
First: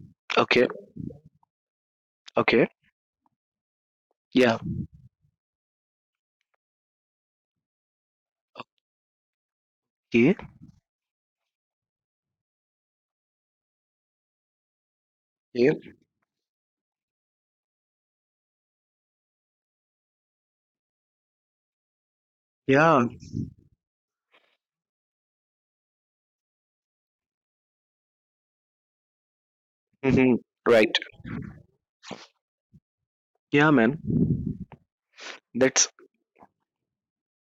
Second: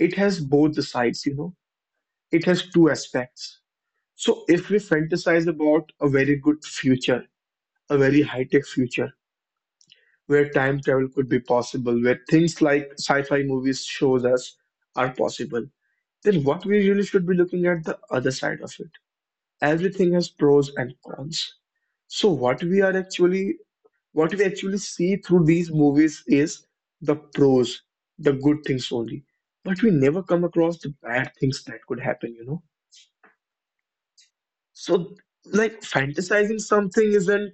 S2: it has
S1: okay,
S2: both the sides. It has
S1: okay,
S2: two aspects. So
S1: yeah,
S2: if we fantasize about a very good future, a very high-tech future
S1: okay,
S2: where time travel could be possible, where things like sci-fi movies shows us are possible,
S1: yeah,
S2: then what we really should be looking at the other side of it. Everything has pros and cons. So what we are
S1: yeah.
S2: actually what we actually see through these movies is the pros, the good things only. But we never
S1: Hmm,
S2: come across the
S1: right,
S2: bad things that could happen?
S1: yeah, man.
S2: So like
S1: That's
S2: fantasizing something isn't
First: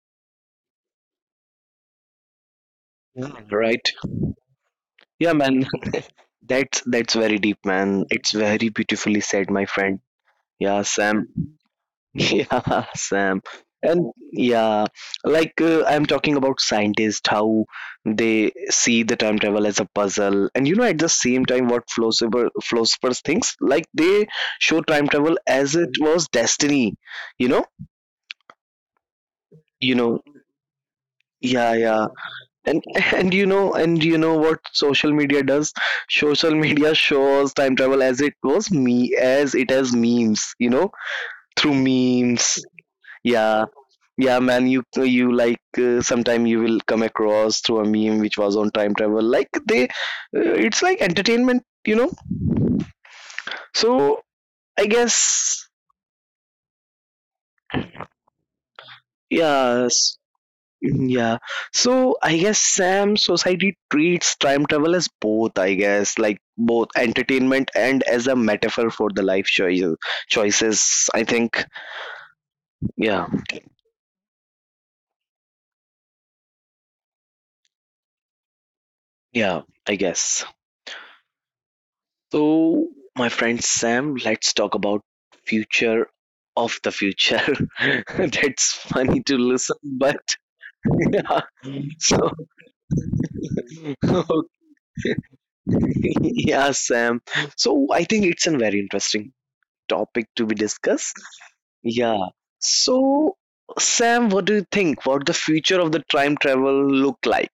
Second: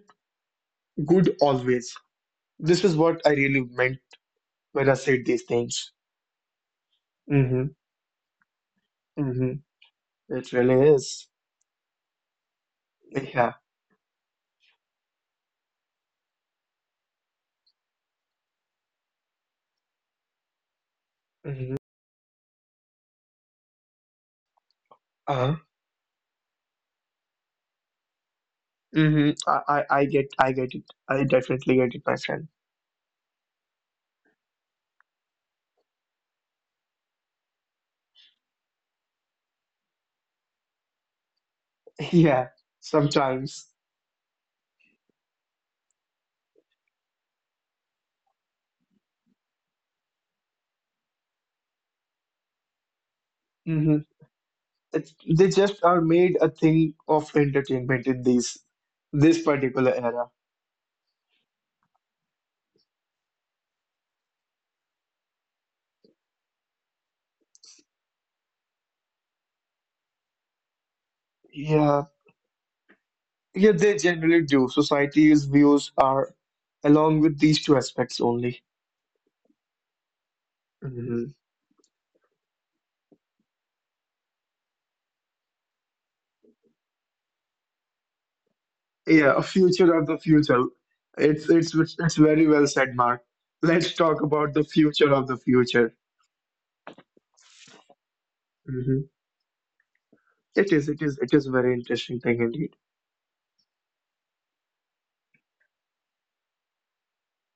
S2: good always. This is what
S1: yeah,
S2: I really
S1: right,
S2: meant when I said
S1: yeah,
S2: these
S1: man.
S2: things.
S1: That's very deep,
S2: Mm-hmm.
S1: man. It's very beautifully said, my friend.
S2: It
S1: Yeah,
S2: really
S1: Sam.
S2: is.
S1: Yeah, Sam.
S2: Yeah.
S1: And yeah, like I'm talking about scientists, how they see the time travel as a puzzle. And you know, at the same time,
S2: Mm-hmm.
S1: what Flossipers thinks, like they show time travel
S2: Uh-huh.
S1: as it was destiny, you know,
S2: Hmm. I, I,
S1: you
S2: I
S1: know,
S2: get I get it. I
S1: yeah,
S2: definitely get
S1: yeah.
S2: it, my friend.
S1: And and you know, and you know what social media does. Social media shows time travel as it was me as it has memes, you know, through memes,
S2: Yeah.
S1: yeah.
S2: Sometimes.
S1: Yeah, man, you like sometime you will come across through a meme which was on time travel. Like they, it's like entertainment, you know.
S2: Mm-hmm.
S1: So I
S2: It, they
S1: guess,
S2: just are made a thing of entertainment in these this particular
S1: yes,
S2: era.
S1: yeah. So I guess Sam, society treats time travel as both. I guess, like both entertainment and as a metaphor for the life choices. Choices. I think.
S2: Yeah.
S1: Yeah,
S2: Yeah, they generally do. Society's views are along with these two aspects only.
S1: yeah. I guess.
S2: Hmm.
S1: So, my friend Sam, let's talk about future of the future. That's funny
S2: Yeah,
S1: to
S2: a
S1: listen,
S2: future of the
S1: but
S2: future.
S1: yeah.
S2: It's it's
S1: So,
S2: very well said, Mark. Let's talk about the future of the future.
S1: yeah, Sam. So, I think it's a very interesting topic to be
S2: It is, it is,
S1: discussed.
S2: it is a very interesting
S1: Yeah.
S2: thing indeed.
S1: So, Sam, what do you think? What the future of the time travel look like?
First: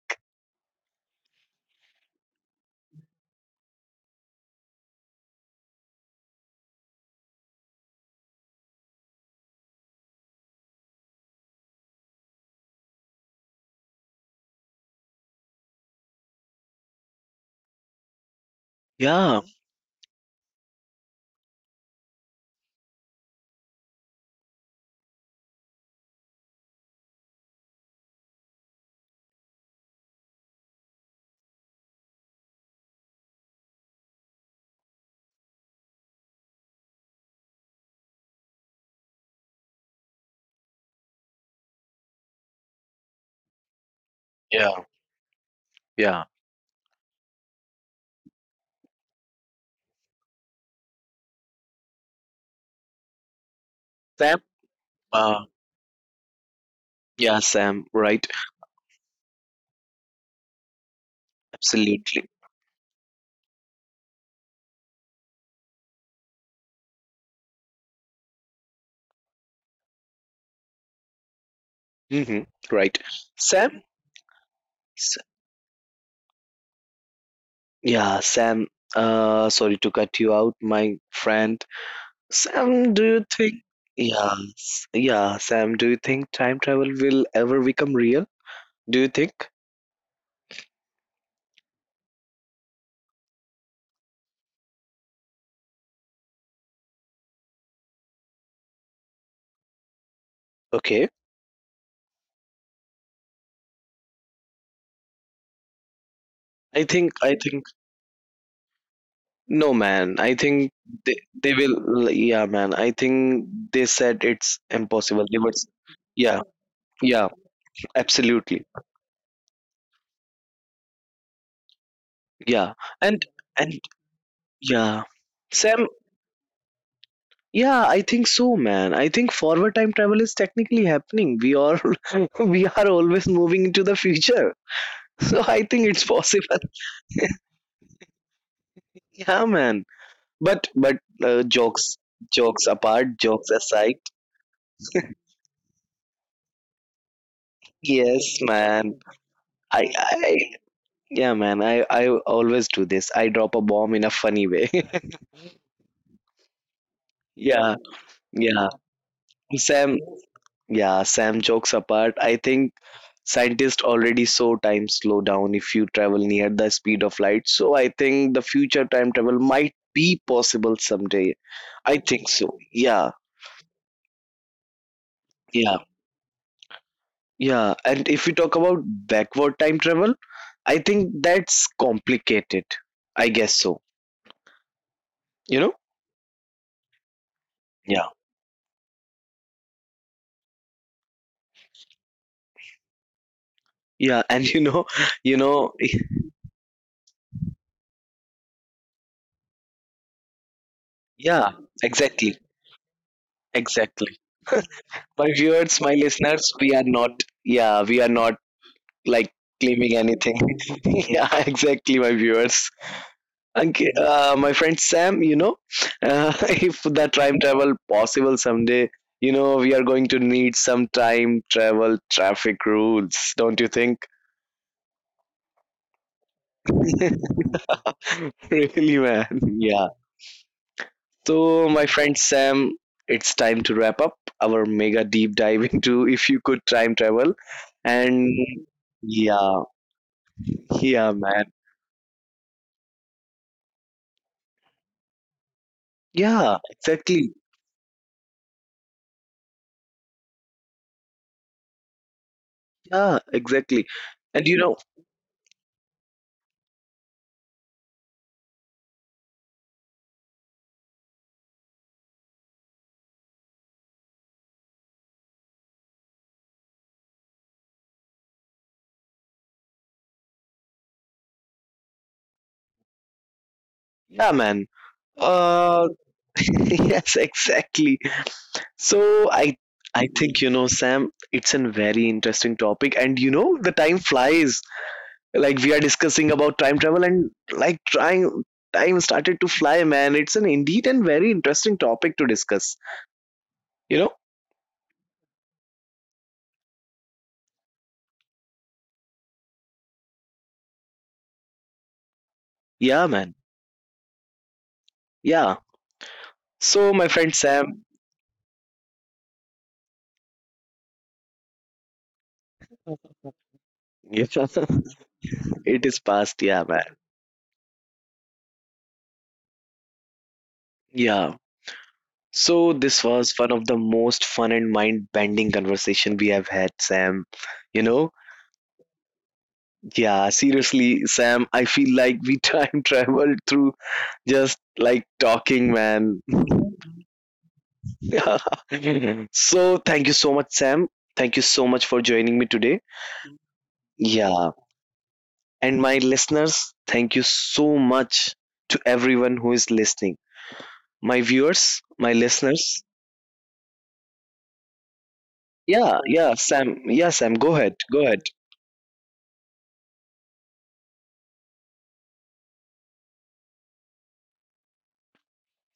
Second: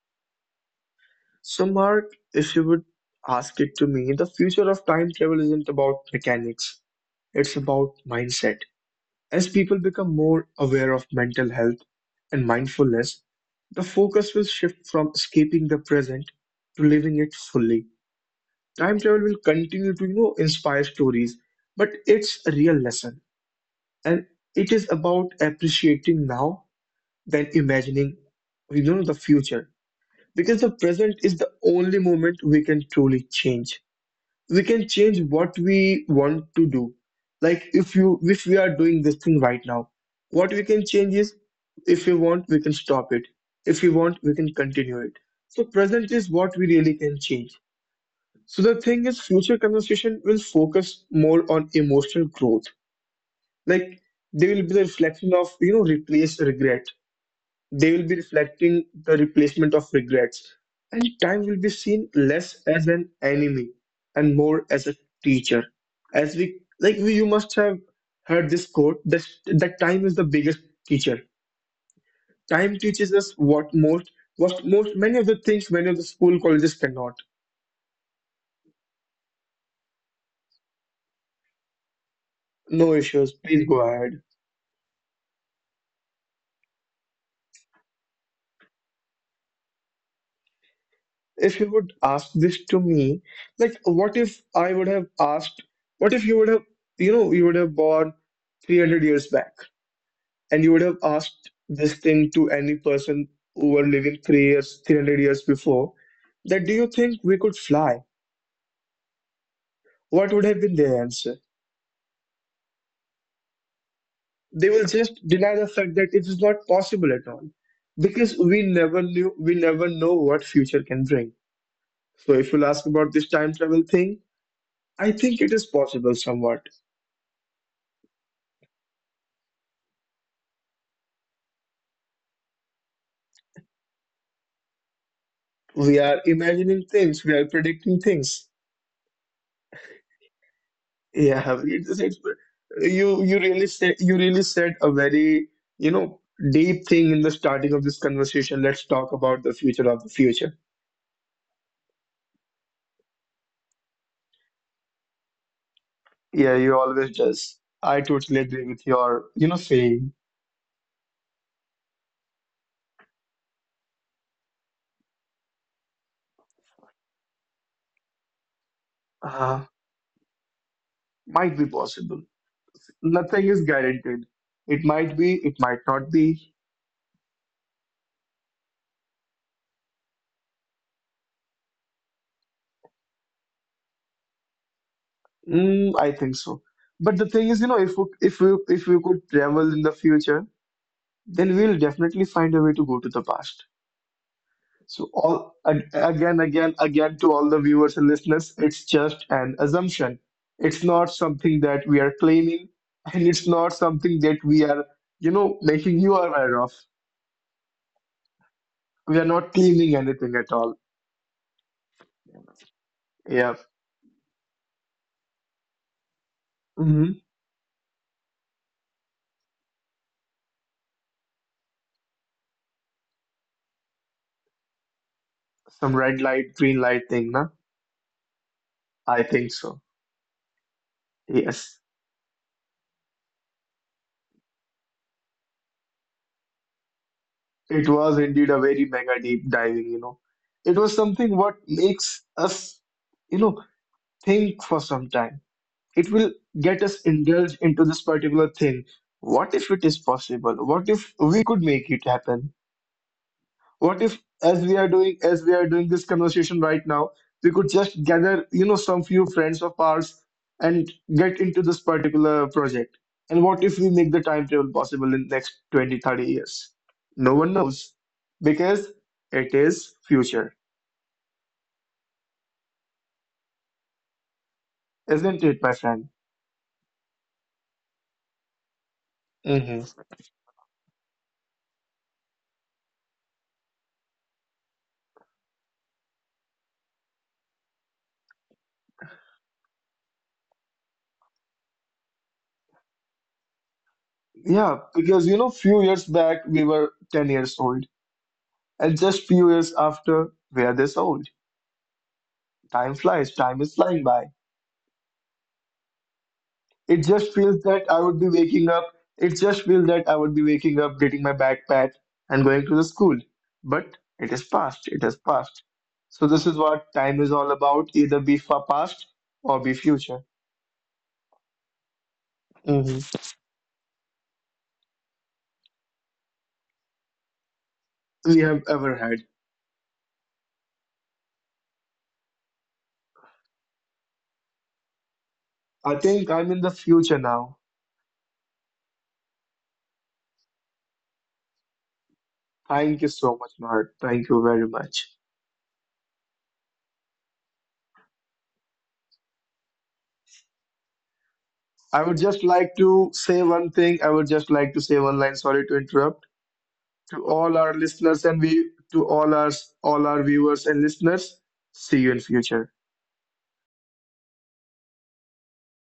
S2: So, Mark, if you would ask it to me, the future of time travel isn't about mechanics, it's about mindset. As people become more aware of mental health and mindfulness, the focus will shift from escaping the present to living it fully. Time travel
S1: Yeah.
S2: will continue to, inspire stories, but it's a real lesson. And it is about appreciating now than imagining, the future. Because the present is the only moment we can truly change. We can change what we want to do. Like if you if we are doing this thing right now, what we can change is if we want, we can stop it. If we want, we can
S1: Yeah.
S2: continue it. So present
S1: Yeah.
S2: is what we really can change. So the thing is, future conversation will focus more on emotional growth. Like
S1: Sam.
S2: they will be the reflection
S1: Uh,
S2: of replace regret.
S1: yeah, Sam.
S2: They will be
S1: Right.
S2: reflecting the replacement of regrets, and time will be seen
S1: Absolutely.
S2: less as an enemy and more as a teacher. As we like, we, you must have heard this quote that that time is the biggest teacher.
S1: Hmm.
S2: Time
S1: Right.
S2: teaches us
S1: Sam.
S2: what most, many of the things many of the school colleges cannot.
S1: Yeah, Sam, sorry to cut you out, my friend. Sam,
S2: No
S1: do you
S2: issues.
S1: think,
S2: Please go ahead.
S1: yeah, yeah, Sam, do you think time travel will ever become real? Do you think?
S2: If you would ask this to me, like, what if I would have asked, what if you would have, you would have born 300 years back? And you would have
S1: Okay.
S2: asked this thing to any person who were living 3 years, 300 years before, that do you
S1: I
S2: think
S1: think,
S2: we
S1: I
S2: could
S1: think,
S2: fly?
S1: no, man.
S2: What would
S1: I
S2: have been
S1: think
S2: their
S1: they,
S2: answer?
S1: they will, yeah, man. I think they said
S2: They
S1: it's
S2: will just
S1: impossible. They
S2: deny the
S1: would,
S2: fact that it is
S1: yeah,
S2: not possible at
S1: yeah,
S2: all. Because we
S1: absolutely.
S2: never knew, we never know what future can bring. So if you'll ask
S1: Yeah.
S2: about this
S1: And,
S2: time travel
S1: and,
S2: thing, I
S1: yeah.
S2: think it is
S1: Sam,
S2: possible somewhat.
S1: yeah, I think so, man. I think forward time travel is technically happening. We are we are always moving into the future, so I
S2: We
S1: think
S2: are
S1: it's possible.
S2: imagining things, we are predicting things.
S1: Yeah, man. But
S2: Yeah,
S1: uh, jokes
S2: it's
S1: jokes
S2: you
S1: apart, jokes aside,
S2: you really said a very you know deep thing in the starting of this
S1: yes,
S2: conversation. Let's talk
S1: man.
S2: about the future of the
S1: I
S2: future.
S1: yeah, man. I always do this. I drop a bomb in a funny way.
S2: Yeah, you always does.
S1: Yeah,
S2: I totally agree with
S1: yeah.
S2: your saying.
S1: Sam, yeah, Sam. Jokes apart, I think scientists already saw time slow down if you travel near the speed of light. So I think the future time
S2: Uh,
S1: travel might be possible
S2: might
S1: someday.
S2: be possible.
S1: I think so. Yeah,
S2: Nothing is guaranteed. It might be. It might
S1: yeah,
S2: not be.
S1: yeah. And if we talk about backward time travel, I think that's complicated. I guess so. You
S2: Mm,
S1: know?
S2: I think so. But the thing is, if we,
S1: Yeah.
S2: if we if we could travel in the future, then we'll definitely find a way to go to the past.
S1: Yeah. And you
S2: So
S1: know,
S2: all
S1: you
S2: ag-
S1: know,
S2: again, again, again to all the viewers and listeners, it's just an assumption. It's not something
S1: yeah,
S2: that we are
S1: exactly.
S2: claiming, and it's not something that
S1: Exactly.
S2: we are, you
S1: My
S2: know, making
S1: viewers,
S2: you
S1: my
S2: aware of.
S1: listeners, we are not, yeah, we are not
S2: We are not
S1: like
S2: claiming
S1: claiming
S2: anything at
S1: anything.
S2: all.
S1: Yeah, exactly, my viewers.
S2: Yeah.
S1: Okay, my friend Sam, you know, if
S2: Hmm.
S1: the time travel possible someday, you know, we are going to need some time travel traffic rules, don't you think?
S2: Some red light, green light thing, na?
S1: Really,
S2: I
S1: man.
S2: think so.
S1: Yeah. So,
S2: Yes.
S1: my friend Sam, it's time to wrap up our mega deep dive into if you could time travel.
S2: It was
S1: And
S2: indeed a very mega deep
S1: yeah,
S2: diving, you know. It was
S1: yeah,
S2: something what
S1: man.
S2: makes us, you know, think for some time it will
S1: Yeah,
S2: get us
S1: exactly.
S2: indulged into this particular thing. What if it is possible? What if we could make it happen?
S1: Yeah, exactly.
S2: What if,
S1: And you
S2: as we
S1: know,
S2: are doing, as we are doing this conversation right now, we could just gather, some few friends of ours and get into this particular project? And what if we make the time travel possible in next 20, 30 years? No one knows because it is future,
S1: yeah, man.
S2: isn't it, my
S1: Uh,
S2: friend?
S1: yes, exactly. So
S2: Hmm.
S1: I think you know, Sam, it's a very interesting topic, and you know, the time flies. Like we are discussing about time travel, and like trying, time started to fly, man. It's an indeed and very interesting topic to discuss. You know,
S2: Yeah, because you know, few years back we were 10 years old. And just few years after, we are this old. Time
S1: yeah,
S2: flies,
S1: man,
S2: time is flying by.
S1: yeah. So
S2: It
S1: my
S2: just
S1: friend
S2: feels
S1: Sam,
S2: that I would be waking up. It just feels that I would be waking up, getting my backpack, and going to the school. But
S1: yeah,
S2: it is past, it is past.
S1: it is
S2: So, this
S1: past,
S2: is
S1: yeah, man,
S2: what time is all about either be for past or be future.
S1: yeah. So
S2: Hmm.
S1: this was one of the most fun and mind-bending conversation we have had, Sam. You know,
S2: We have ever had.
S1: yeah, seriously, Sam, I feel like we time traveled through just like talking,
S2: I
S1: man.
S2: think I'm in the future now.
S1: So, thank you so much, Sam. Thank you so much for joining me today.
S2: Thank you so much, Mahat. Thank you
S1: Yeah.
S2: very much.
S1: And my listeners, thank you so much to everyone who is listening. My viewers,
S2: I would
S1: my
S2: just like
S1: listeners.
S2: to say one thing. I would just like to say one line. Sorry to
S1: Yeah,
S2: interrupt.
S1: yeah, Sam. Yeah,
S2: To
S1: Sam,
S2: all
S1: go
S2: our
S1: ahead. Go
S2: listeners
S1: ahead.
S2: and we to all our viewers and listeners. See you in future.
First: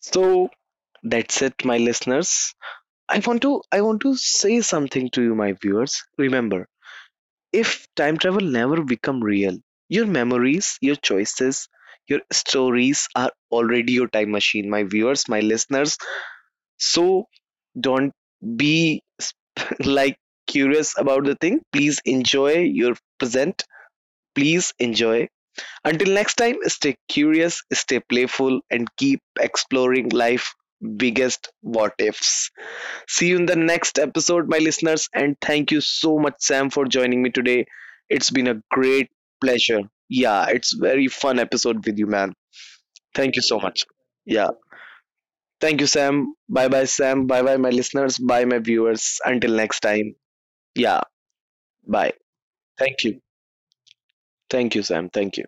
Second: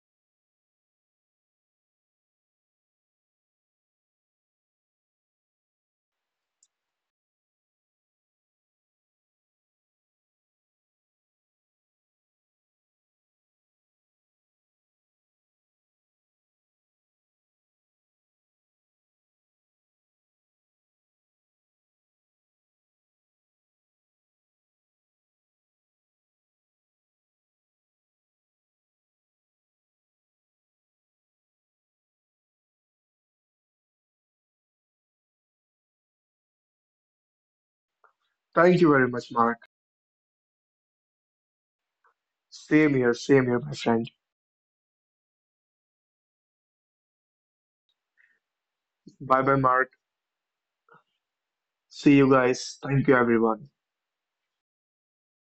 S1: So, that's it, my listeners. I want to say something to you, my viewers. Remember, if time travel never become real, your memories, your choices, your stories are already your time machine, my viewers, my listeners. So don't be like curious about the thing. Please enjoy your present. Please enjoy. Until next time, stay curious, stay playful, and keep exploring life biggest what ifs. See you in the next episode, my listeners. And thank you so much, Sam, for joining me today. It's been a
S2: Thank you
S1: great
S2: very much, Mark.
S1: pleasure. Yeah, it's very fun episode with you, man. Thank you
S2: Same
S1: so
S2: here, my
S1: much.
S2: friend.
S1: Yeah. Thank you, Sam. Bye bye, Sam. Bye bye, my listeners. Bye, my viewers.
S2: Bye
S1: Until
S2: bye,
S1: next
S2: Mark.
S1: time. Yeah. Bye.
S2: See you guys.
S1: Thank
S2: Thank
S1: you.
S2: you, everyone.
S1: Thank you, Sam. Thank you.